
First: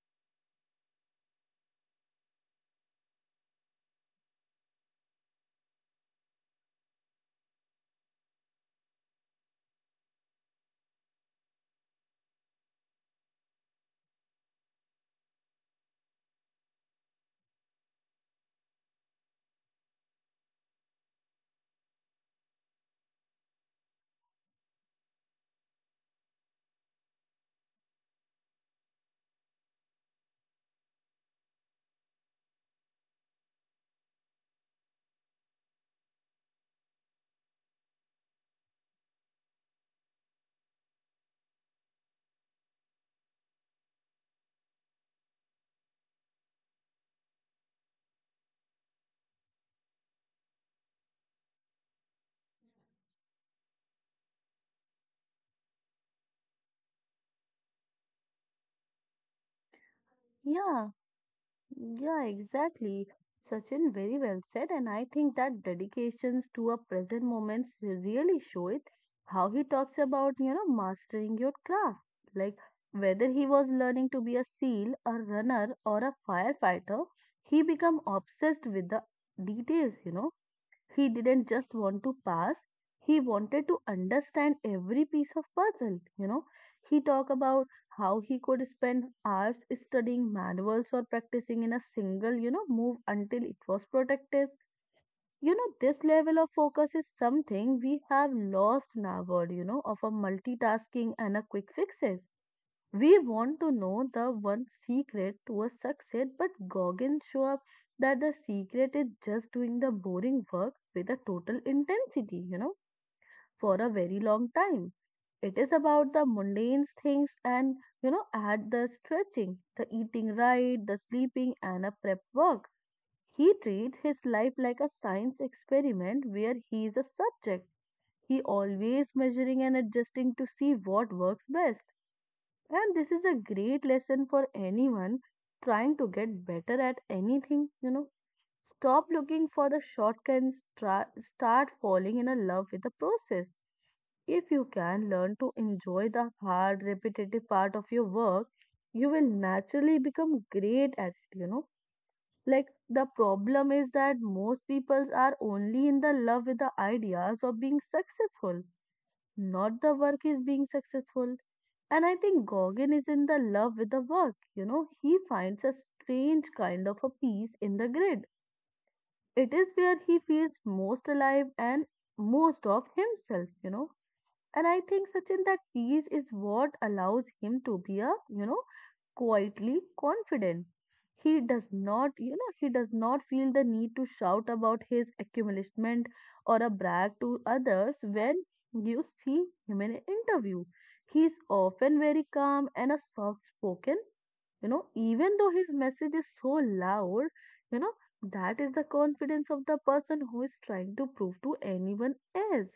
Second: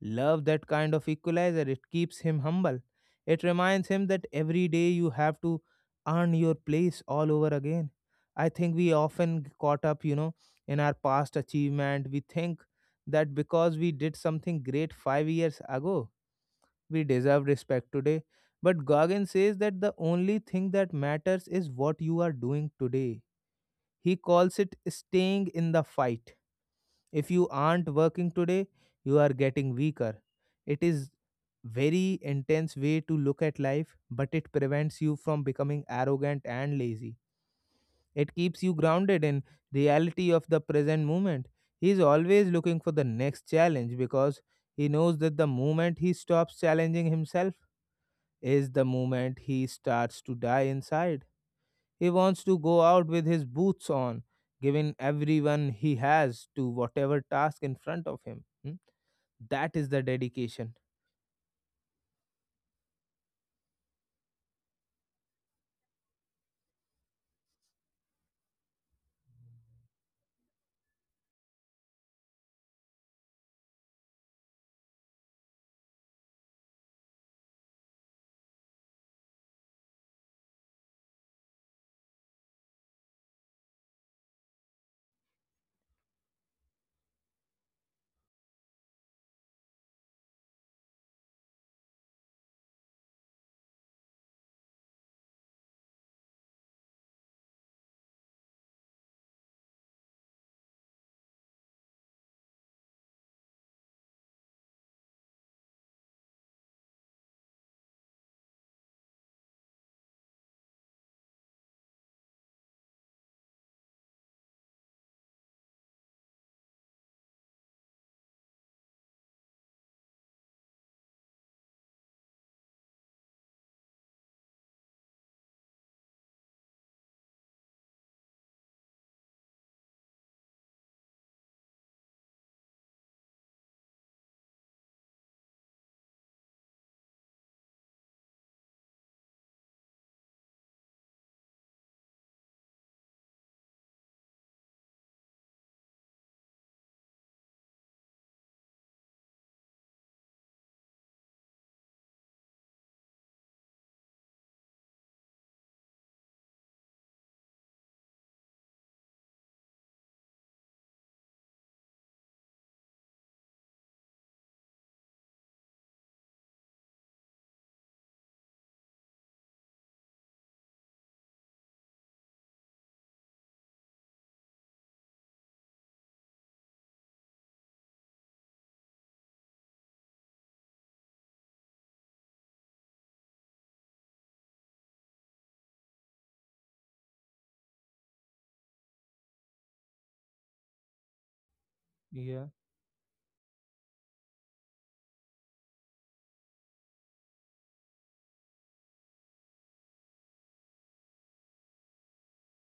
A: love that kind of equalizer. It keeps him humble. It reminds him that every day you have to earn your place all over again. I think we often caught up, you know, in our past achievement. We think that because we did something great 5 years ago, we deserve respect today. But Goggin says that the only thing that matters is what you are doing today. He calls it staying in the fight. If you aren't working today, you are getting weaker. It is very intense way to look at life, but it prevents you from becoming arrogant and lazy. It keeps you grounded in reality of the present moment. He is always looking for the next challenge because he knows that the moment he stops challenging himself is the moment he starts to die inside. He wants to go out with his boots on, giving everyone he has to whatever task in front of him. Hmm? That is the dedication.
B: Yeah, yeah, exactly. Sachin, very well said. And I think that dedications to a present moments really show it how he talks about, mastering your craft. Like whether he was learning to be a seal, a runner, or a firefighter, he become obsessed with the details, He didn't just want to pass, he wanted to understand every piece of puzzle, He talked about how he could spend hours studying manuals or practicing in a single, move until it was protected. This level of focus is something we have lost in our world, of a multitasking and a quick fixes. We want to know the one secret to a success, but Goggins show up that the secret is just doing the boring work with a total intensity, for a very long time. It is about the mundane things and, add the stretching, the eating right, the sleeping, and a prep work. He treats his life like a science experiment where he is a subject. He always measuring and adjusting to see what works best, and this is a great lesson for anyone trying to get better at anything, Stop looking for the shortcuts, try, start falling in a love with the process. If you can learn to enjoy the hard, repetitive part of your work, you will naturally become great at it, Like the problem is that most people are only in the love with the ideas of being successful, not the work is being successful. And I think Gauguin is in the love with the work. He finds a strange kind of a peace in the grid. It is where he feels most alive and most of himself, And I think, Sachin, that peace is what allows him to be a, quietly confident. He does not feel the need to shout about his accomplishment or a brag to others. When you see him in an interview, he is often very
A: Yeah,
B: calm and a soft spoken, even though his message is so loud, you know, that is the confidence of the person who is trying to prove to anyone else.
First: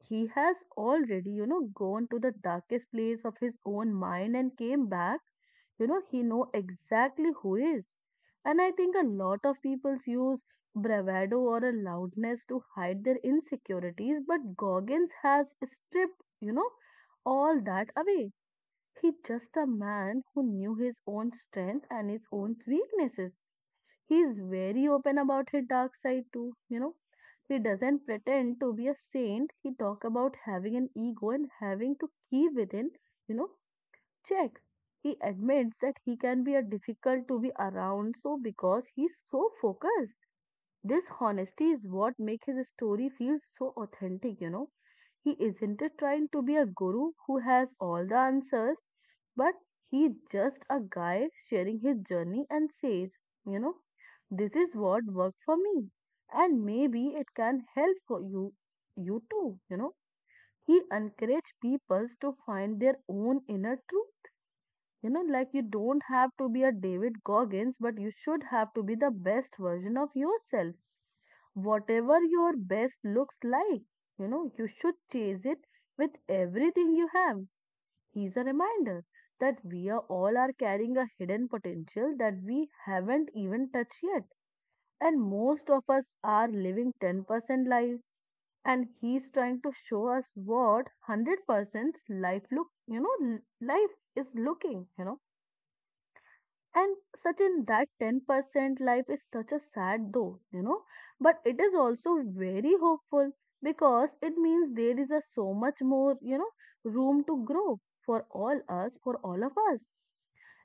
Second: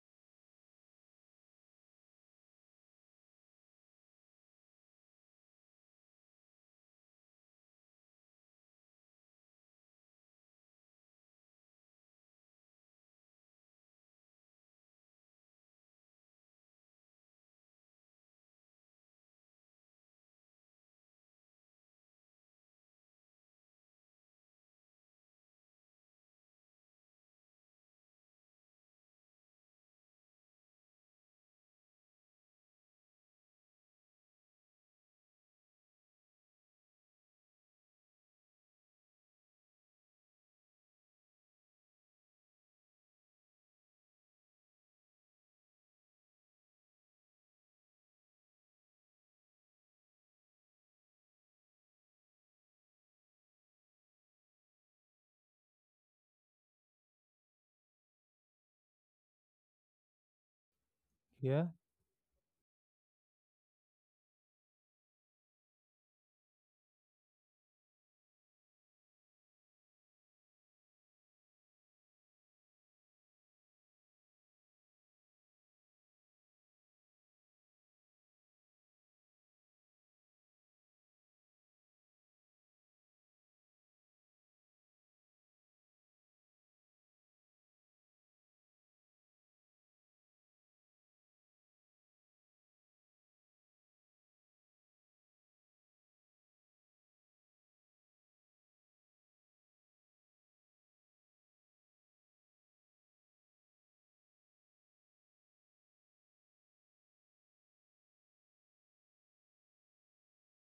B: He has already, gone to the darkest place of his own mind and came back. He know exactly who is. And I think a lot of people use bravado or a loudness to hide their insecurities, but Goggins has stripped, all that away. He's just a man who knew his own strength and his own weaknesses. He's very open about his dark side too. He doesn't pretend to be a saint. He talk about having an ego and having to keep within, you know, checks. He admits that he can be a difficult to be around so because he's so focused. This honesty is what makes his story feel so authentic. He isn't trying to be a guru who has all the answers, but he's just a guy sharing his journey and says, you know, this is what worked for me and maybe it can help for you you too. He encourages
A: yeah,
B: people to find their own inner truth. Like you don't have to be a David Goggins, but you should have to be the best version of yourself, whatever your best looks like. You should chase it with everything you have. He's a reminder that we are all are carrying a hidden potential that we haven't even touched yet. And most of us are living 10% lives, and he's trying to show us what 100% life look, you know, l- life is looking, and such in that 10% life is such a sad though, but it is also very hopeful because it means there is a so much more, room to grow for all us, for all of us.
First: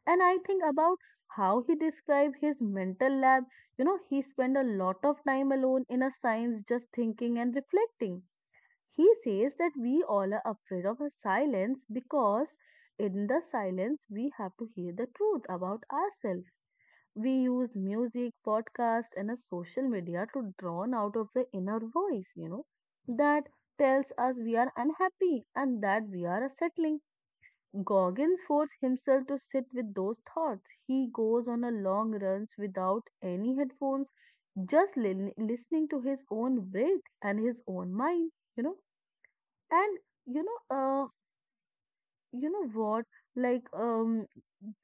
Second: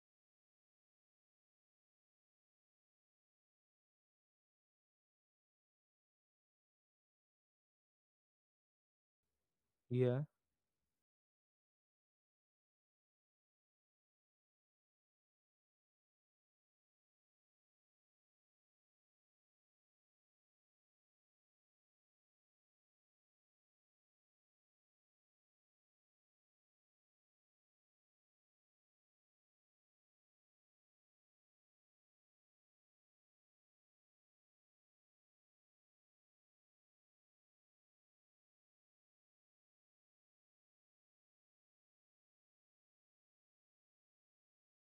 B: And I think about how he described his mental lab, he spent a lot of time alone in a science just thinking and reflecting. He says that we
A: yeah,
B: all are afraid of a silence because in the silence we have to hear the truth about ourselves. We use music, podcast, and a social media to drown out of the inner voice, that tells us we are unhappy and that we are settling. Goggins forces himself to sit with those thoughts. He goes on a long runs without any headphones, just listening to his own breath and his own mind, you know. And you know, uh, you know what like um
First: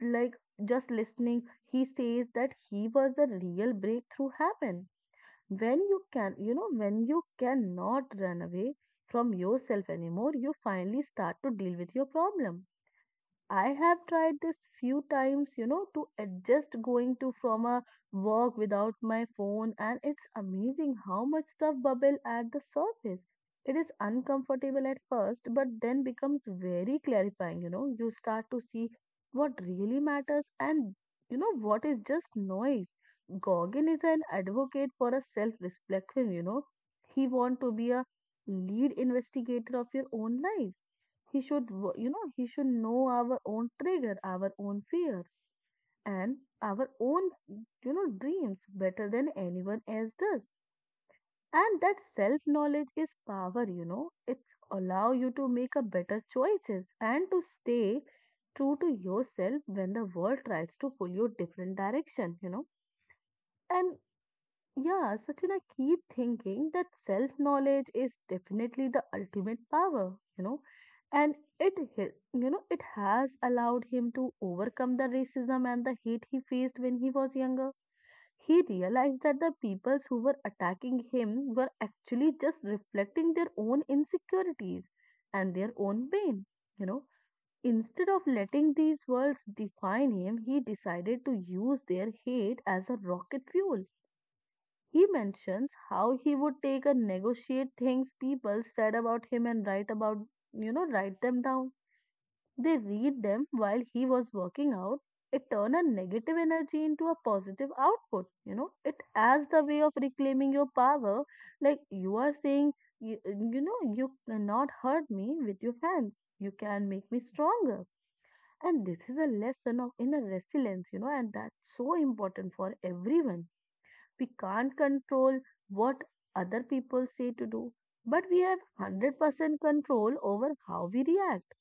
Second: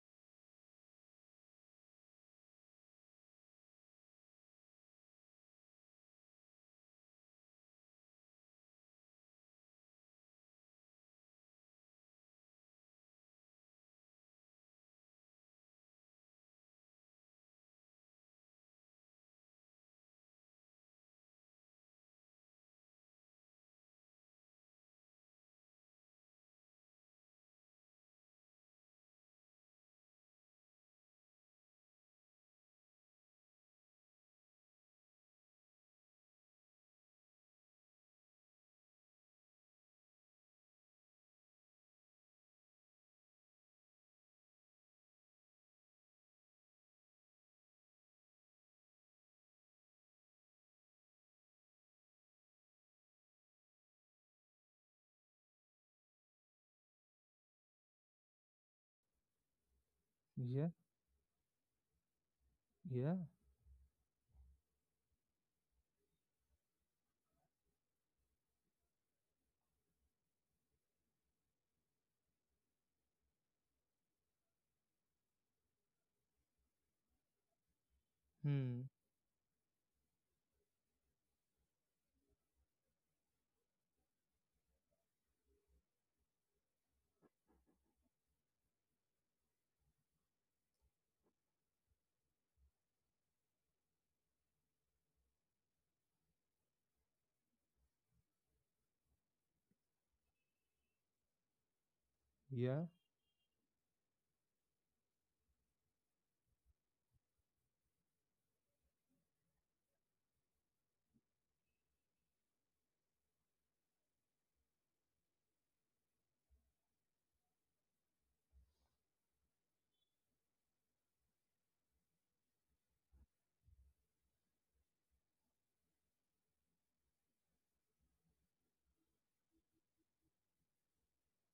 B: like Just listening, he says that he was the real breakthrough happen when you cannot run away from yourself anymore, you finally start to deal with your problem. I have tried this few times, to adjust going to from a walk without my phone, and it's amazing how much stuff bubble at the surface. It is uncomfortable at first, but then becomes very clarifying, you know. You start to see what really matters and what is just noise. Gorgon is an advocate for a self-reflection. He want to be a lead investigator of your own lives. He should know our own trigger, our own fear, and our own dreams better than anyone else does. And that self knowledge is power. It's allow you to make a better choices and to stay true to yourself when the world
A: yeah,
B: tries to pull you different direction.
A: yeah.
B: And yeah, Sachin, I keep thinking that self knowledge is definitely the ultimate power, and it, hi- you know, it has allowed him to overcome the racism and the hate he faced when he was younger. He
A: Hmm.
B: realized that the peoples who were attacking him were actually just reflecting their own insecurities and their own pain, you know. Instead of letting these words define him, he decided to use their hate as a rocket fuel. He mentions how he would take and negotiate things people said about him and write about, write them down. They
A: Yeah,
B: read them while he was working out. It turned a negative energy into a positive output. It as the way of reclaiming your power. Like you are saying, you cannot hurt me with your hands. You can make me stronger. And this is a lesson of inner resilience, and that's so important for everyone. We can't control what other people say to do, but we have 100% control over how we react.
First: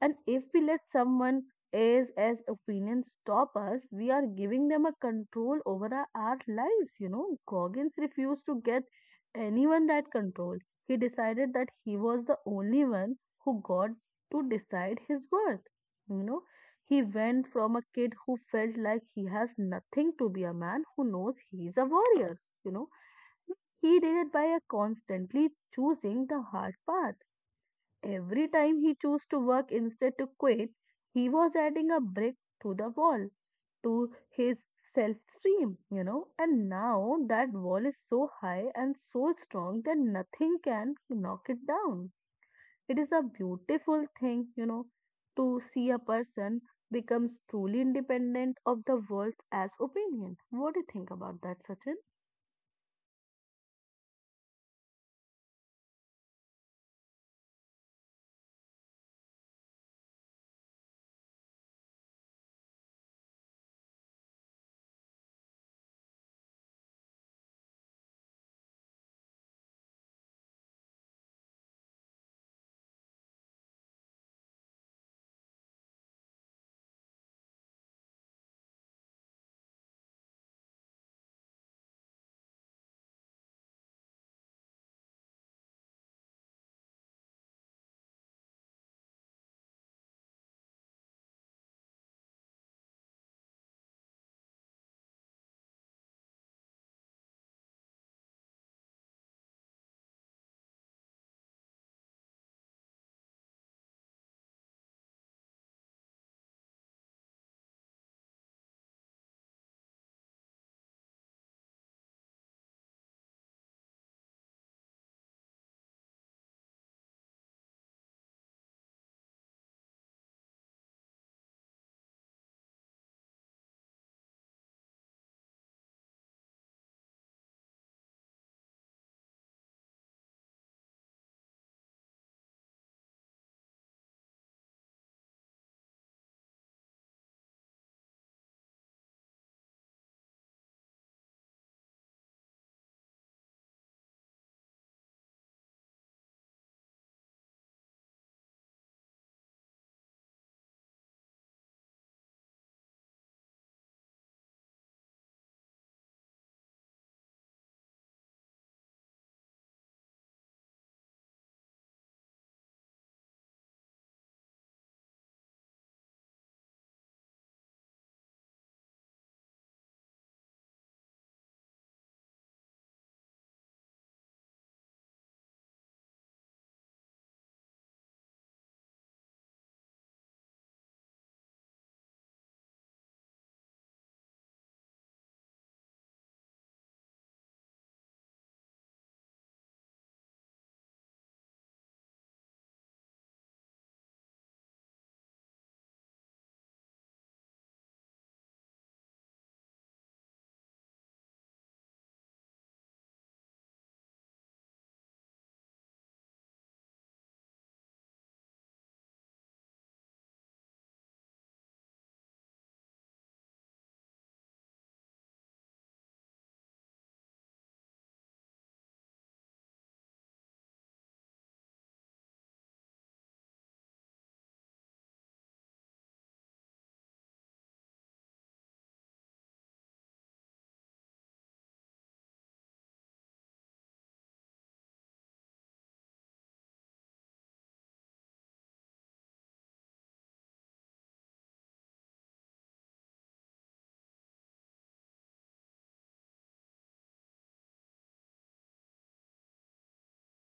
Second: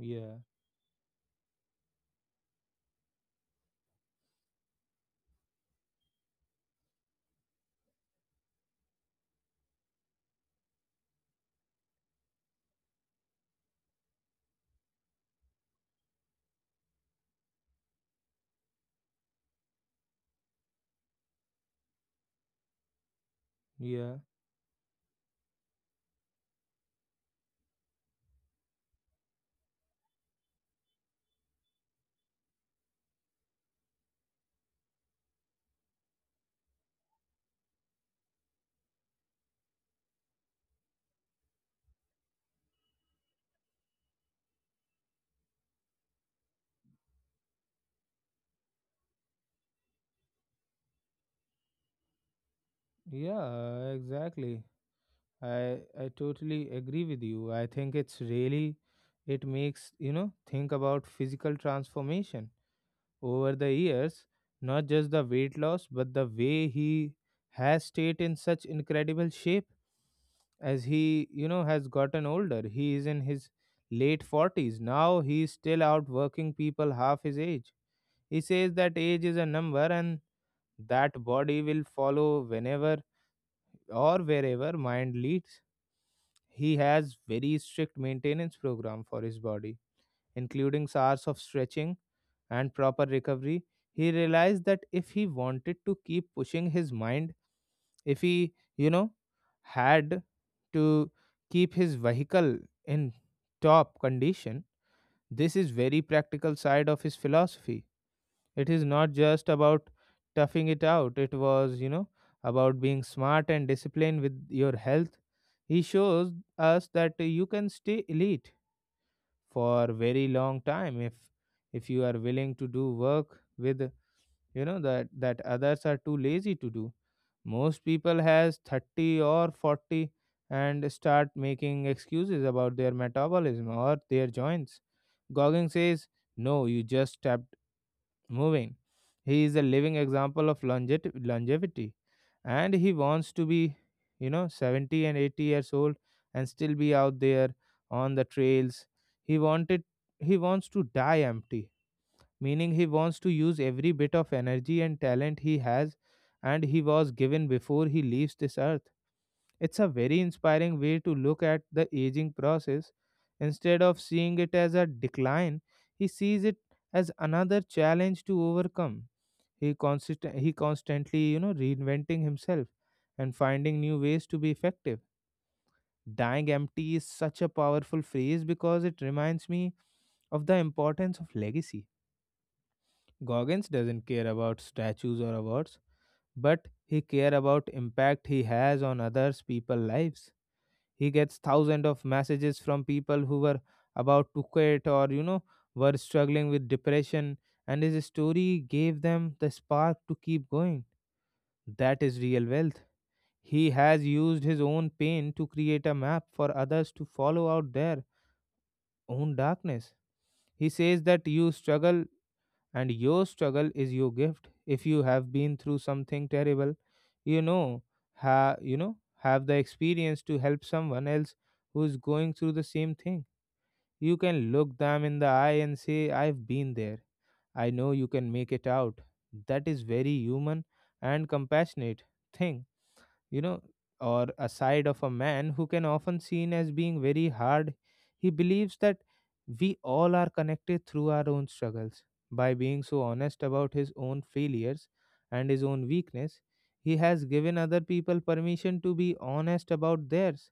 B: And if we let someone else's opinion stop us, we are giving them a control over our lives. You know, Goggins refused to get anyone that control. He decided that he was the only one who got to decide his worth. You know, he went from a kid who felt like he has nothing to be a man who knows he is a warrior. You know, he
A: yeah,
B: did it by a constantly choosing the hard path. Every time he chose to work instead to quit, he was adding a brick to the wall, to his self esteem, you know. And now that wall is so high and so strong that nothing can knock it down. It is a beautiful thing, to see a person becomes truly independent of the world as opinion. What do you think about that, Sachin?
A: yeah. Exactly. I totally agree with you. I think it makes think about physical transformation over the years, not just the weight loss, but the way he has stayed in such incredible shape as he, you know, has gotten older. He is in his late 40s. Now he is still out working people half his age. He says that age is a number and that body will follow whenever or wherever mind leads. He has very strict maintenance program for his body, including hours of stretching and proper recovery, he realized that if he wanted to keep pushing his mind, if he, you know, had to keep his vehicle in top condition, this is very practical side of his philosophy. It is not just about toughing it out. It was, you know, about being smart and disciplined with your health. He shows us that you can stay elite for a very long time if you are willing to do work with that others are too lazy to do. Most people has 30 or 40 and start making excuses about their metabolism or their joints. Gogging says no, you just stopped moving. He is a living example of longevity, and he wants to be, you know, 70 and 80 years old and still be out there on the trails. he wanted he wants to die empty, meaning he wants to use every bit of energy and talent he has and he was given before he leaves this earth. It's a very inspiring way to look at the aging process. Instead of seeing it as a decline, he sees it as another challenge to overcome. He constantly, reinventing himself and finding new ways to be effective. Dying empty is such a powerful phrase because it reminds me of the importance of legacy. Goggins doesn't care about statues or awards, but he cares about impact he has on others people lives. He gets thousands of messages from people who were about to quit or were struggling with depression, and his story gave them the spark to keep going. That is real wealth. He has used his own pain to create a map for others to follow out their own darkness. He says that you struggle and your struggle is your gift. If you have been through something terrible, you know ha you know have the experience to help someone else who is going through the same thing. You can look them in the eye and say, I've been there, I know you can make it out. That is very human and compassionate thing you know, or a side of a man who can often seen as being very hard. He believes that we all are connected through our own struggles. By being so honest about his own failures and his own weakness, he has given other people permission to be honest about theirs.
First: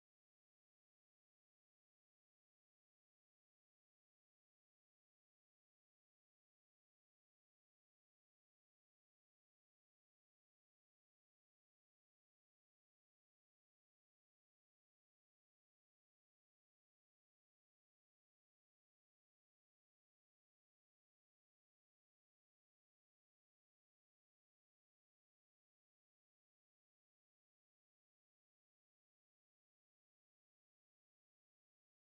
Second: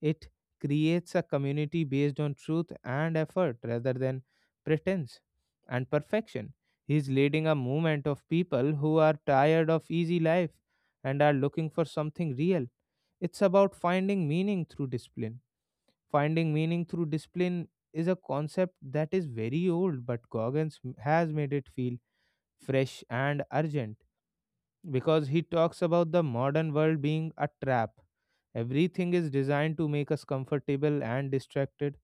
A: It creates a community based on truth and effort rather than pretense and perfection. He's leading a movement of people who are tired of easy life and are looking for something real. It's about finding meaning through discipline. Finding meaning through discipline is a concept that is very old, but has made it feel fresh and urgent because he talks about the modern world being a trap. Everything is designed to make us comfortable and distracted.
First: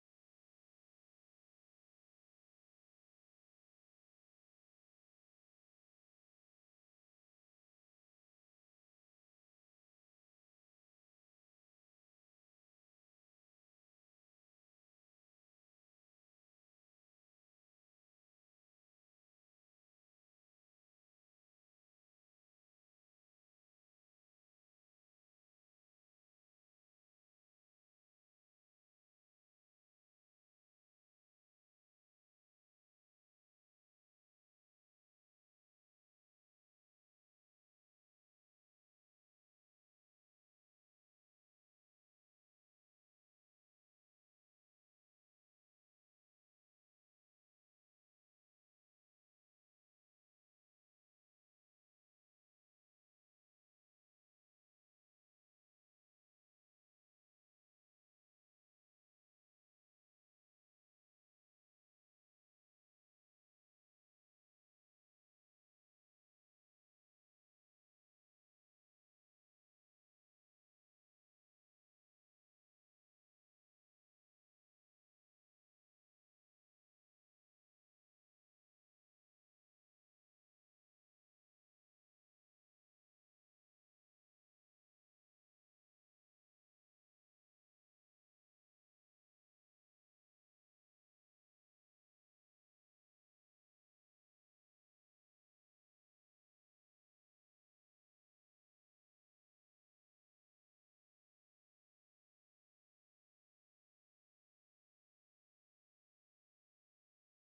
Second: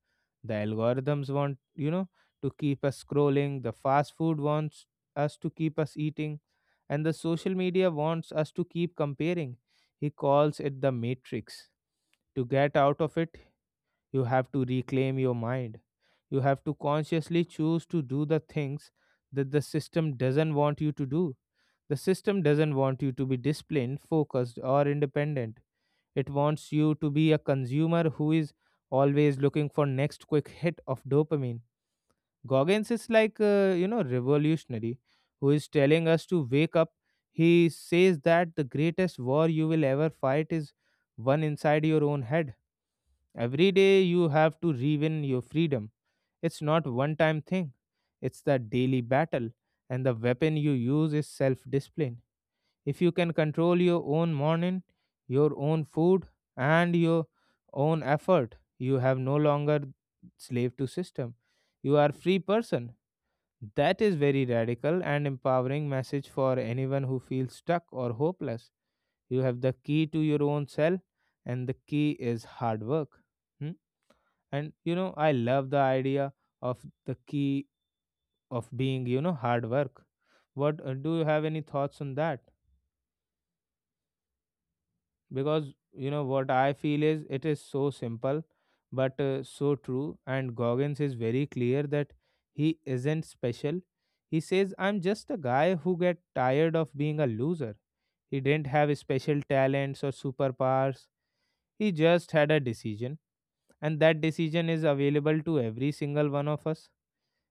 A: The algorithms want, to keep us scrolling, the fast food wants us to keep us eating, and the social media wants us to keep comparing. He calls it the matrix. To get out of it, you have to reclaim your mind. You have to consciously choose to do the things that the system doesn't want you to do. The system doesn't want you to be disciplined, focused, or independent. It wants you to be a consumer who is always looking for next quick hit of dopamine. Goggins is like, revolutionary who is telling us to wake up. He says that the greatest war you will ever fight is one inside your own head. Every day you have to rewin your freedom. It's not one time thing. It's the daily battle, and the weapon you use is self discipline. If you can control your own morning, your own food, and your own effort, you have no longer slave to system. You are free person. That is very radical and empowering message for anyone who feels stuck or hopeless. You have the key to your own self, and the key is hard work. Hmm? And I love the idea of the key of being, hard work. What do you have any thoughts on that? Because what I feel is it is so simple but so true. And Goggins is very clear that he isn't special. He says, I'm just a guy who get tired of being a loser. He didn't have special talents or superpowers. He just had a decision, and that decision is available to every single one of us.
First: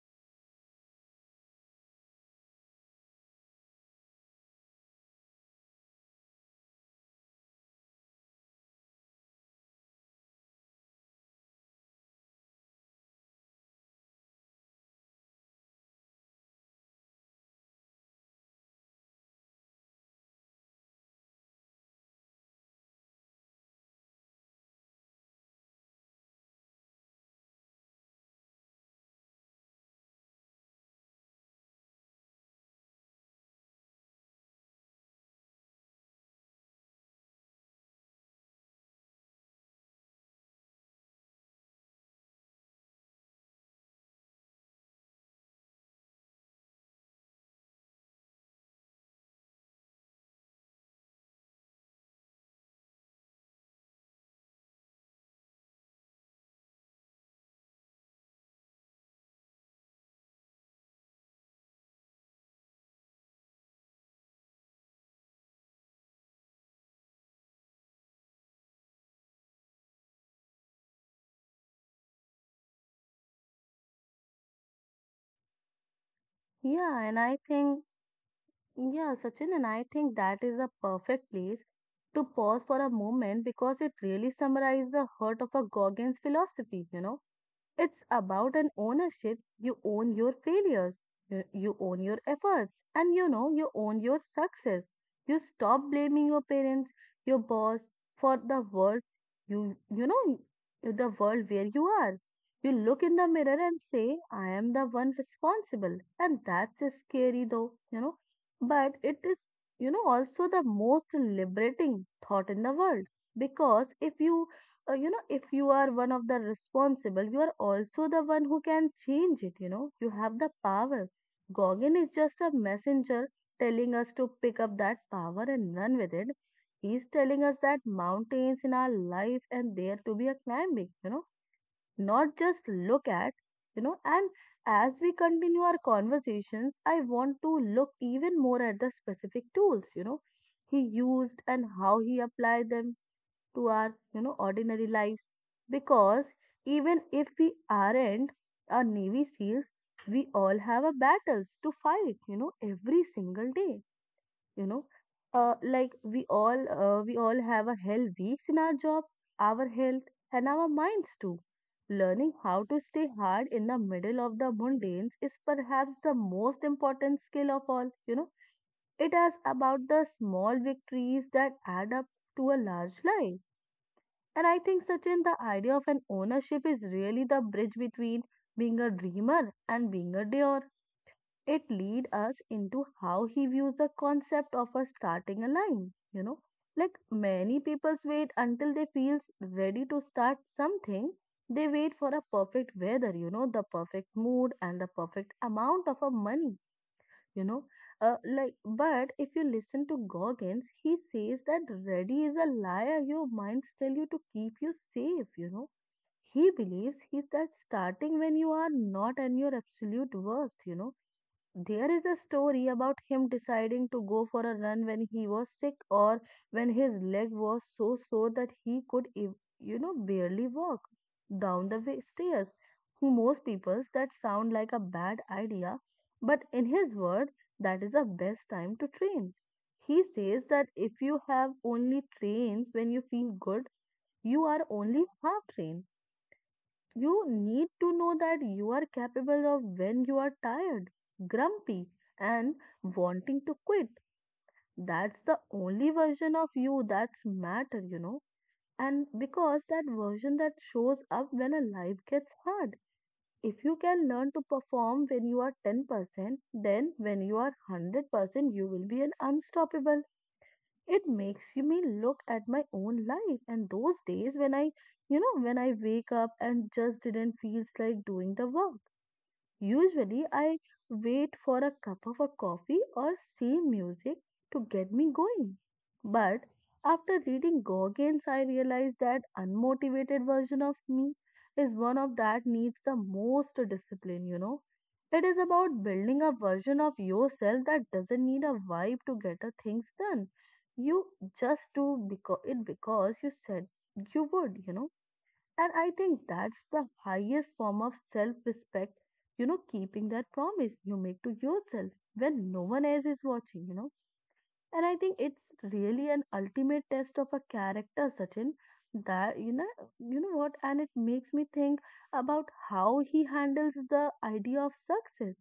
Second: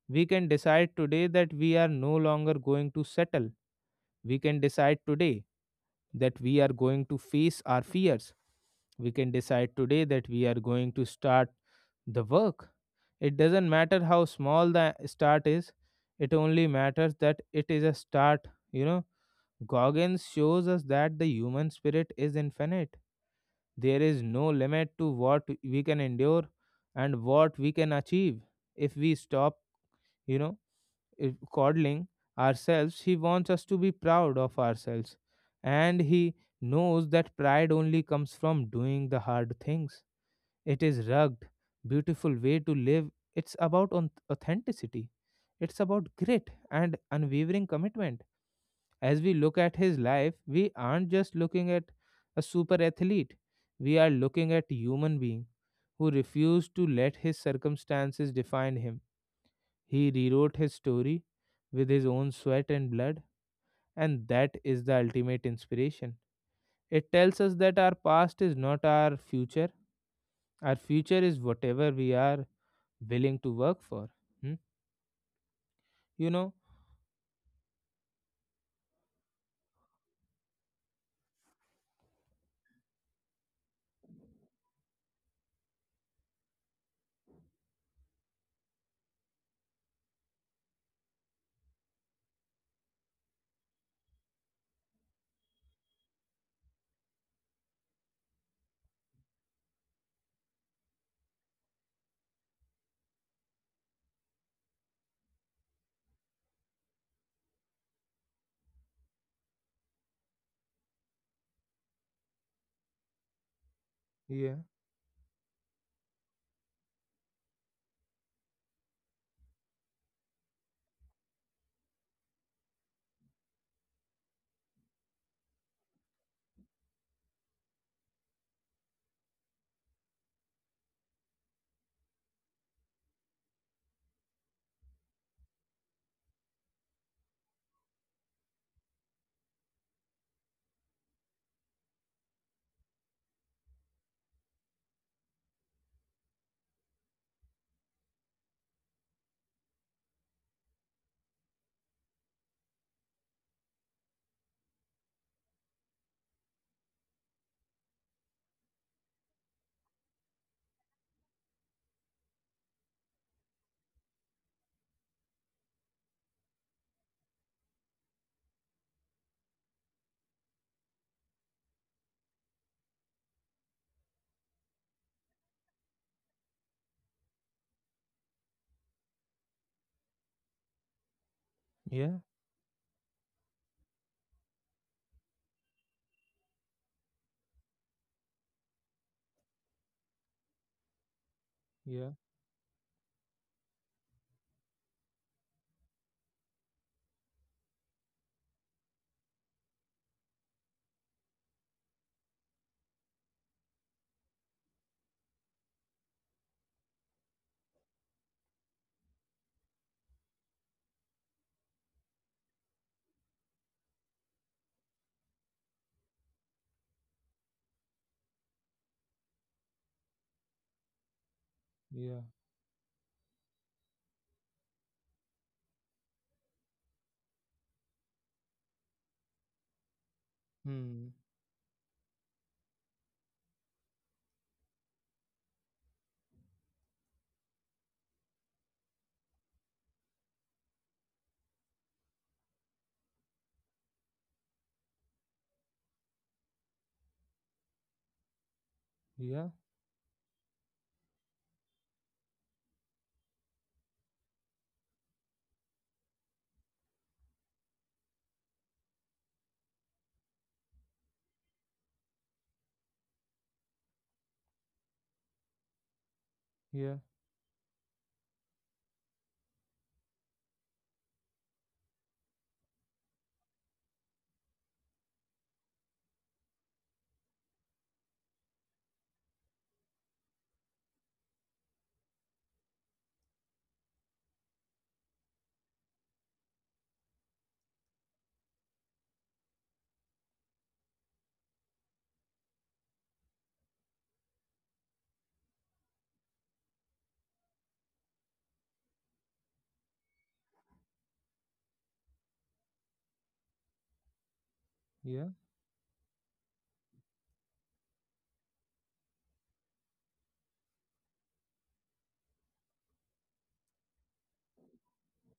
A: We can decide today that we are no longer going to settle. We can decide today that we are going to face our fears. We can decide today that we are going to start the work. It doesn't matter how small the start is, it only matters that it is a start. You know, Goggins shows us that the human spirit is infinite. There is no limit to what we can endure and what we can achieve if we stop, you know coddling ourselves. He wants us to be proud of ourselves. And he knows that pride only comes from doing the hard things. It is rugged, beautiful way to live. It's about authenticity. It's about grit and unwavering commitment. As we look at his life, we aren't just looking at a super athlete. We are looking at a human being who refused to let his circumstances define him. He rewrote his story with his own sweat and blood, and that is the ultimate inspiration. It tells us that our past is not our future, our future is whatever we are willing to work for. Hmm? You know?
B: Yeah, and I think, yeah, Sachin, and I think that is the perfect place to pause for a moment because it really summarizes the heart of a Goggins philosophy. It's about an ownership. You own your failures, you own your efforts, and you own your success. You stop blaming your parents, your boss for the world you, you know, the world where you are. You look in the mirror and say, I am the one responsible. And that's just scary though, but it is, also the most liberating thought in the world because if you
A: Yeah,
B: uh, you know if you are one of the responsible, you are also the one who can change it, you know. You have the power. Gorgon is just a messenger telling us to pick up that power and run with it. He's telling us that mountains in our life and there to be a climbing, you know, not just look at, you know. And as we continue our conversations, I want to look even more at the specific tools, you know, he used and how he applied them to our, you know, ordinary lives, because even if we aren't our navy seals, we all have a battles to fight, you know, every single day. You know uh, like we all uh, we all have a hell weeks in our jobs, our health and our minds too. Learning how to stay hard in the middle of the mundanes is perhaps the most important skill of all, you know. It is about the small victories that add up to a large life. And I think, Sachin, the idea of an ownership is really the bridge between being a dreamer and being a doer. It leads
A: yeah,
B: us into how he views the concept of a starting a line. You know, like many people wait until they feel ready to start something. They wait
A: yeah,
B: for a perfect weather, you know, the perfect mood and the perfect amount of a money, you know uh, like but if you listen to Goggins, he says that ready is a liar. Your minds tell you to keep you safe, you know. He believes he's that starting when you are not and your absolute worst, you know. There is a story about him deciding to go for a run when he was sick or when his leg was so sore that he could, barely walk down the
A: yeah.
B: stairs. To most people's that sound like a bad idea, but in his word, that is the best time to train. He says that if
A: Hmm.
B: you have only trains when you feel good, you are only half trained. You need to know that you are capable of when you are tired, grumpy, and wanting to quit. That's the only version of you that's matter, you know. And
A: Yeah,
B: because that version that shows up when a life gets hard. If you can learn to perform when you are 10%, then when you are 100%, you will be an unstoppable. It makes me look at my own life and those days when I wake up and
A: yeah,
B: just didn't feels like doing the work. Usually, I wait for a cup of a coffee or see music to get me going. But after reading Gorgians, I realized that unmotivated version of me is one of that needs the most discipline, you know. It is about building a version of yourself that doesn't need a vibe to get a things done. You just do because it because you said you would, you know. And I think that's the highest form of self respect, you know, keeping that promise you make to yourself when no one else is watching, And I think
A: yeah,
B: it's really an ultimate test of a character, Sachin. That, you know what? And it makes me think about how he handles the idea of success.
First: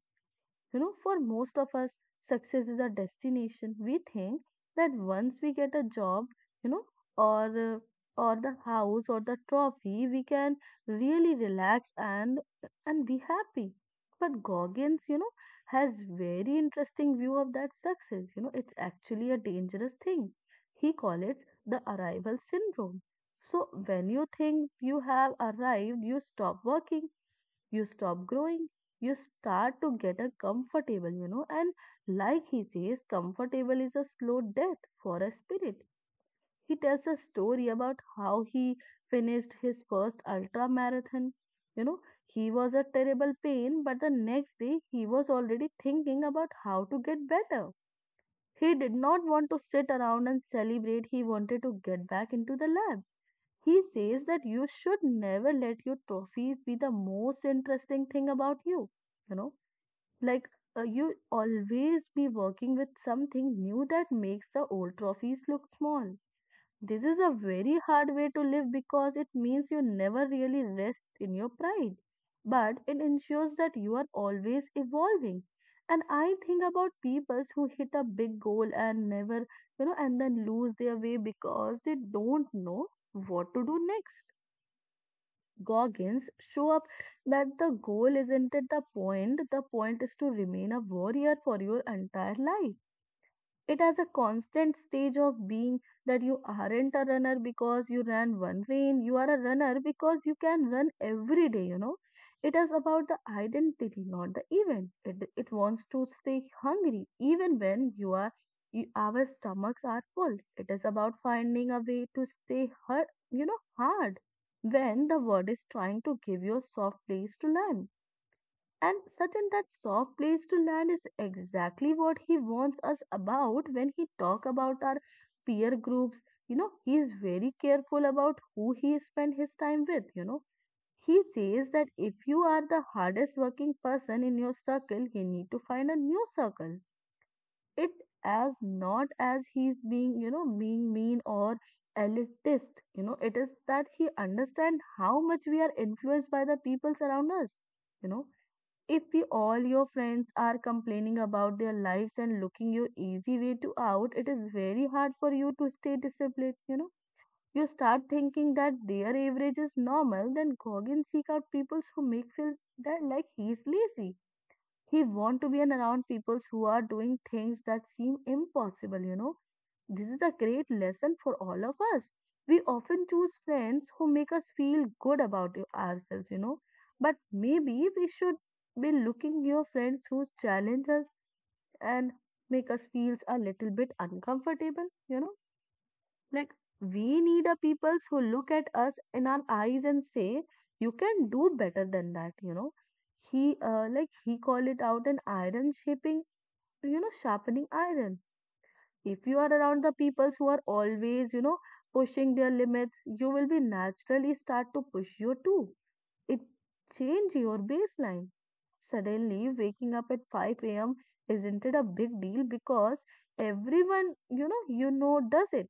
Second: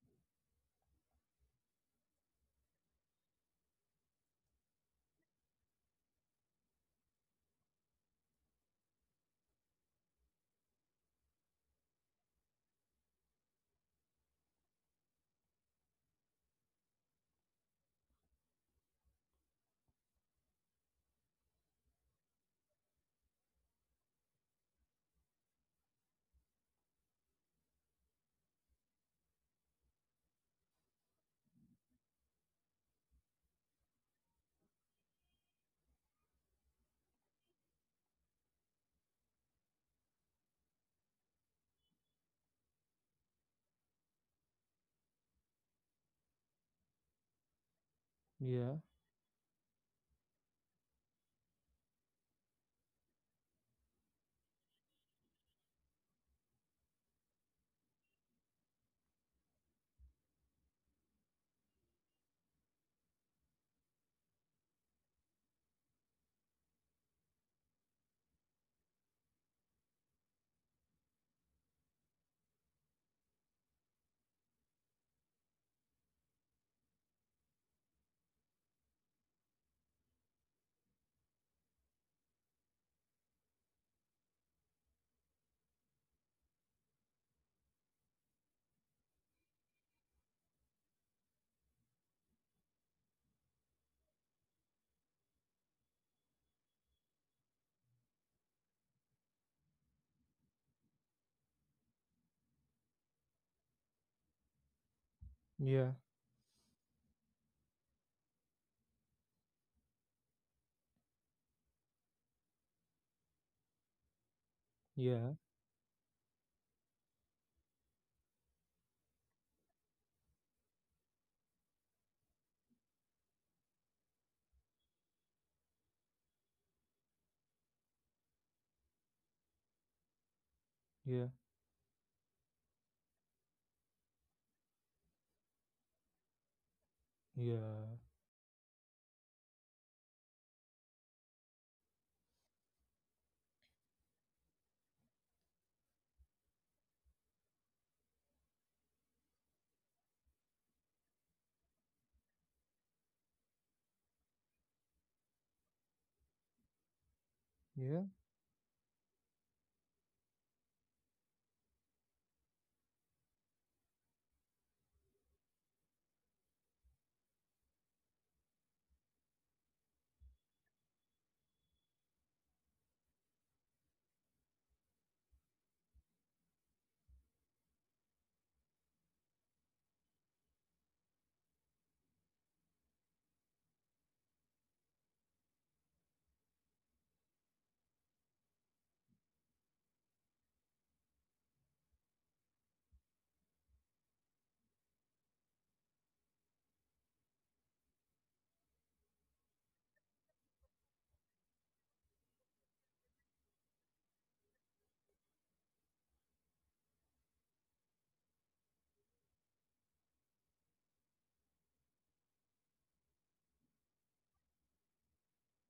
B: You know, for most of us, success is a destination. We think that once we get a job, you know, or uh, or the house or the trophy, we can really relax and be happy. But Goggins, you know, has very interesting view of that success. You know, it's actually a dangerous thing. He calls it the arrival syndrome. So when you think you have arrived, you stop working, you stop growing, you start to get a comfortable, and like he says, comfortable is a slow death for a spirit. He tells a story about how he finished his first ultra marathon. you know he was a terrible pain, but the next day he was already thinking about how to get better. He
A: yeah,
B: did not want to sit around and celebrate, he wanted to get back into the lab. He says that you should never let your trophies be the most interesting thing about you. You know, like You always be working with something new that makes the old trophies look small. This is a very hard way to live because it means you never really rest in your pride, but it ensures that you are always evolving. And I think about people who hit a big goal and never, and then lose their way because they don't know what to do next. Goggins show up that the goal isn't it the point is to remain a warrior for your entire life. It has a constant stage of being that you aren't a runner because you ran one rain, you are a runner because you can run every day, you know. It is about the identity, not the event. It wants
A: yeah,
B: to stay hungry even when you are you, our stomachs are full. It is about finding a way to stay hard. Hard when the
A: yeah,
B: world is trying to give you a soft place to land. And Sachin, that soft place to land is exactly what he warns us about when he talk about our peer groups. You know, he is very careful about who he spend his time with, you know. He
A: yeah,
B: says that if you are the hardest working person in your circle, you need to find a new circle. It
A: yeah,
B: as not as he's being, being mean or elitist. You know, it is that he understand how much we are influenced by the peoples around us. You know, if we all your friends are complaining about their lives and looking your easy way to out, it is very hard for you to stay disciplined, you
A: yeah,
B: start thinking that their average is normal, then go and seek out people who make feel that like he's lazy. He want to be an around people who are doing things that seem impossible, you know. This is a great lesson for all of us. We often choose friends who make us feel good about y- ourselves, you know. But maybe we should be looking your friends who challenge us and make us feel a little bit uncomfortable, Like, we need a peoples who look at us in our eyes and say, you can do better than that, you know. He called it out an iron shaping, you know, sharpening iron. If you are around the peoples who are always, pushing their limits, you will be naturally start to push you too. It change your baseline. Suddenly, waking up at 5 a.m. isn't it a big deal because everyone, you know does it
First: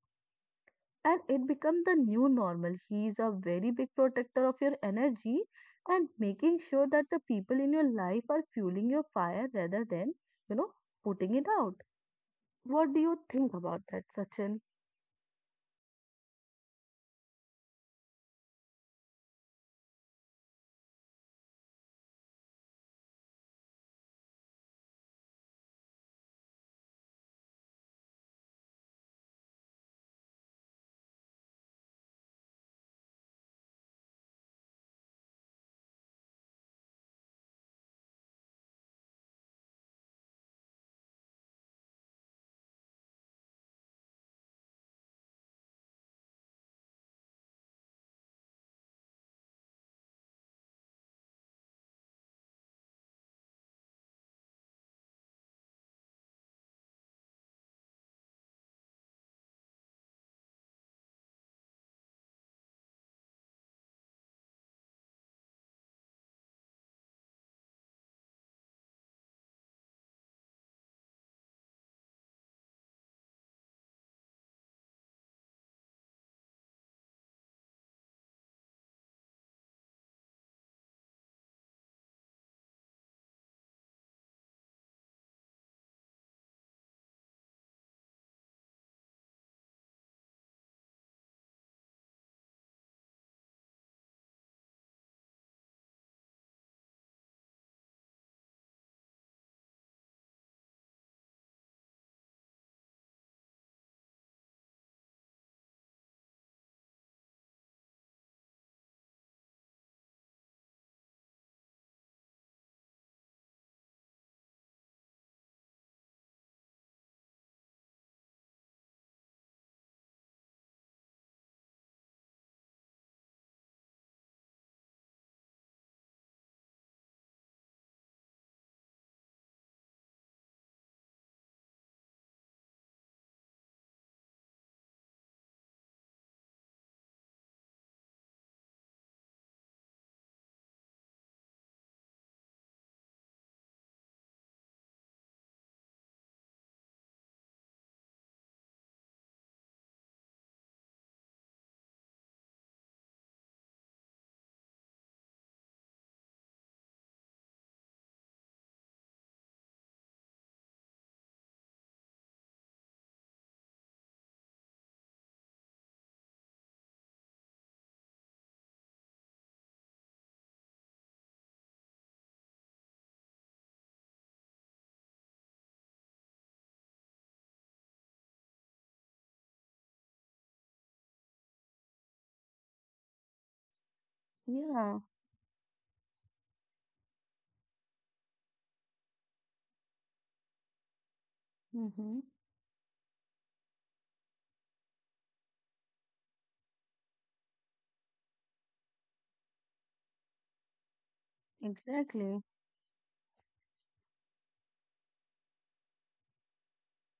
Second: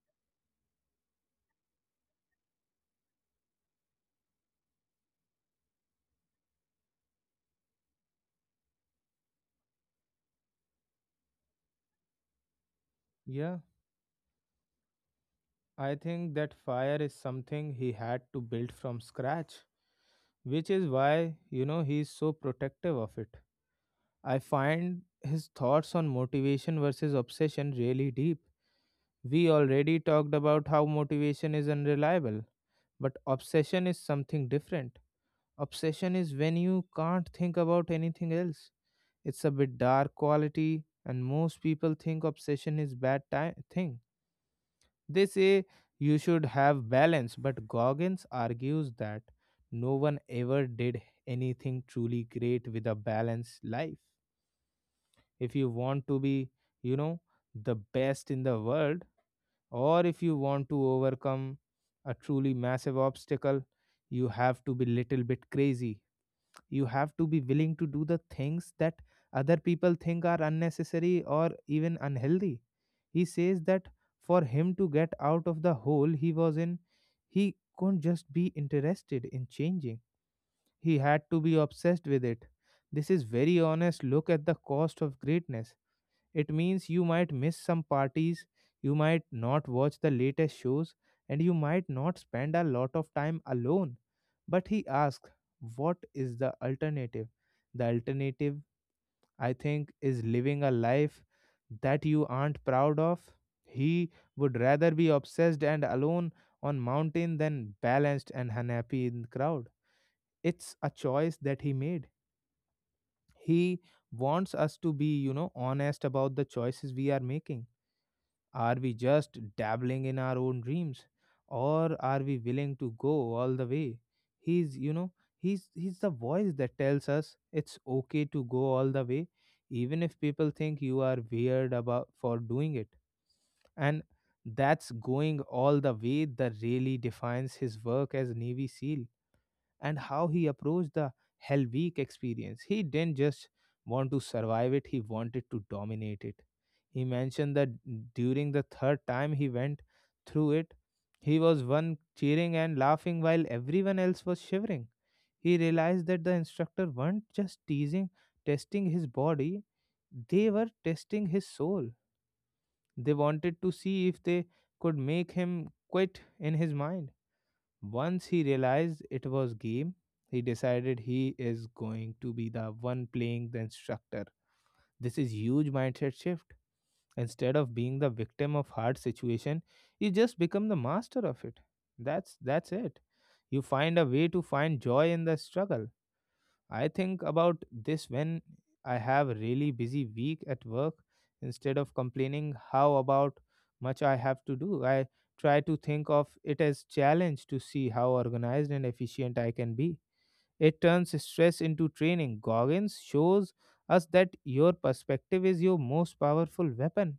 B: and it becomes the new normal. He is a very big protector of your energy and making sure that the people in your life are fueling your fire rather than, you know, putting it out. What do you think
A: yeah.
B: about that, Sachin?
A: I think that fire is something he had to build from scratch, which is why he's so protective of it. I find his thoughts on motivation versus obsession really deep. We already talked about how motivation is unreliable, but obsession is something different. Obsession is when you can't think about anything else. It's a bit dark quality and most people think obsession is bad thing. They say you should have balance, but Goggins argues that no one ever did anything truly great with a balanced life. If you want to be, you know, the best in the world, or if you want to overcome a truly massive obstacle, you have to be little bit crazy. You have to be willing to do the things that other people think are unnecessary or even unhealthy. He says that for him to get out of the hole he was in, he couldn't just be interested in changing, he had to be obsessed with it. This is very honest look at the cost of greatness. It means you might miss some parties, you might not watch the latest shows, and you might not spend a lot of time alone. But he asks, what is the alternative? The alternative, I think, is living a life that you aren't proud of. He would rather be obsessed and alone on mountain than balanced and unhappy in crowd. It's a choice that he made. He wants us to be, honest about the choices we are making. Are we just dabbling in our own dreams, or are we willing to go all the way? He's, you know, he's the voice that tells us it's okay to go all the way even if people think you are weird about for doing it. And that's going all the way that really defines his work as Navy SEAL and how he approached the Hell Week experience. He didn't just want to survive it, he wanted to dominate it. He mentioned that during the third time he went through it, he was one cheering and laughing while everyone else was shivering. He realized that the instructor weren't just teasing, testing his body, they were testing his soul. They wanted to see if they could make him quit in his mind. Once he realized it was game, he decided he is going to be the one playing the instructor. This is huge mindset shift. Instead of being the victim of hard situation, you just become the master of it. That's it. You find a way to find
B: Yeah.
A: joy in the struggle. I think about this when I have a really busy week at work. Instead of
B: Mm-hmm.
A: complaining how about much I have to do, I try to think of it as challenge to see how organized and efficient I can be. It turns stress into training.
B: Exactly.
A: Goggins shows us that your perspective is your most powerful weapon.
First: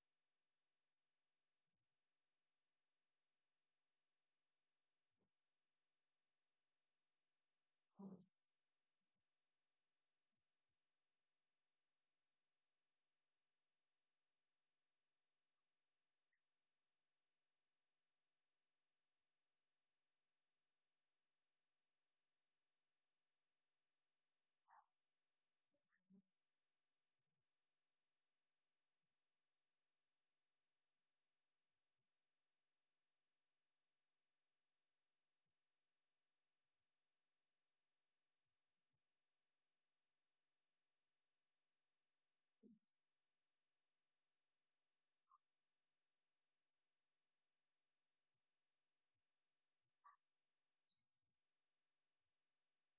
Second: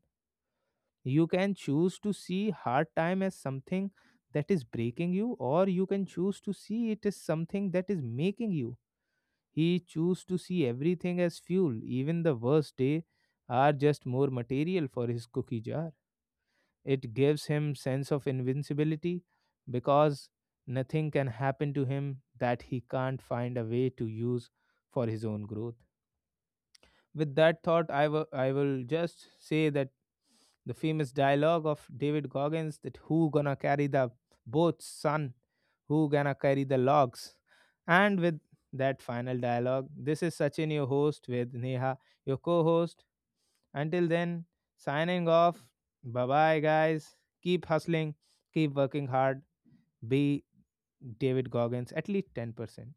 A: You can choose to see hard time as something that is breaking you, or you can choose to see it as something that is making you. He chose to see everything as fuel, even the worst day are just more material for his cookie jar. It gives him sense of invincibility because nothing can happen to him that he can't find a way to use for his own growth. With that thought, I will just say that the famous dialogue of David Goggins that who gonna carry the boats, son? Who gonna carry the logs? And with that final dialogue, this is Sachin, your host, with Neha, your co host. Until then, signing off. Bye bye, guys. Keep hustling, keep working hard, be David Goggins at least 10%.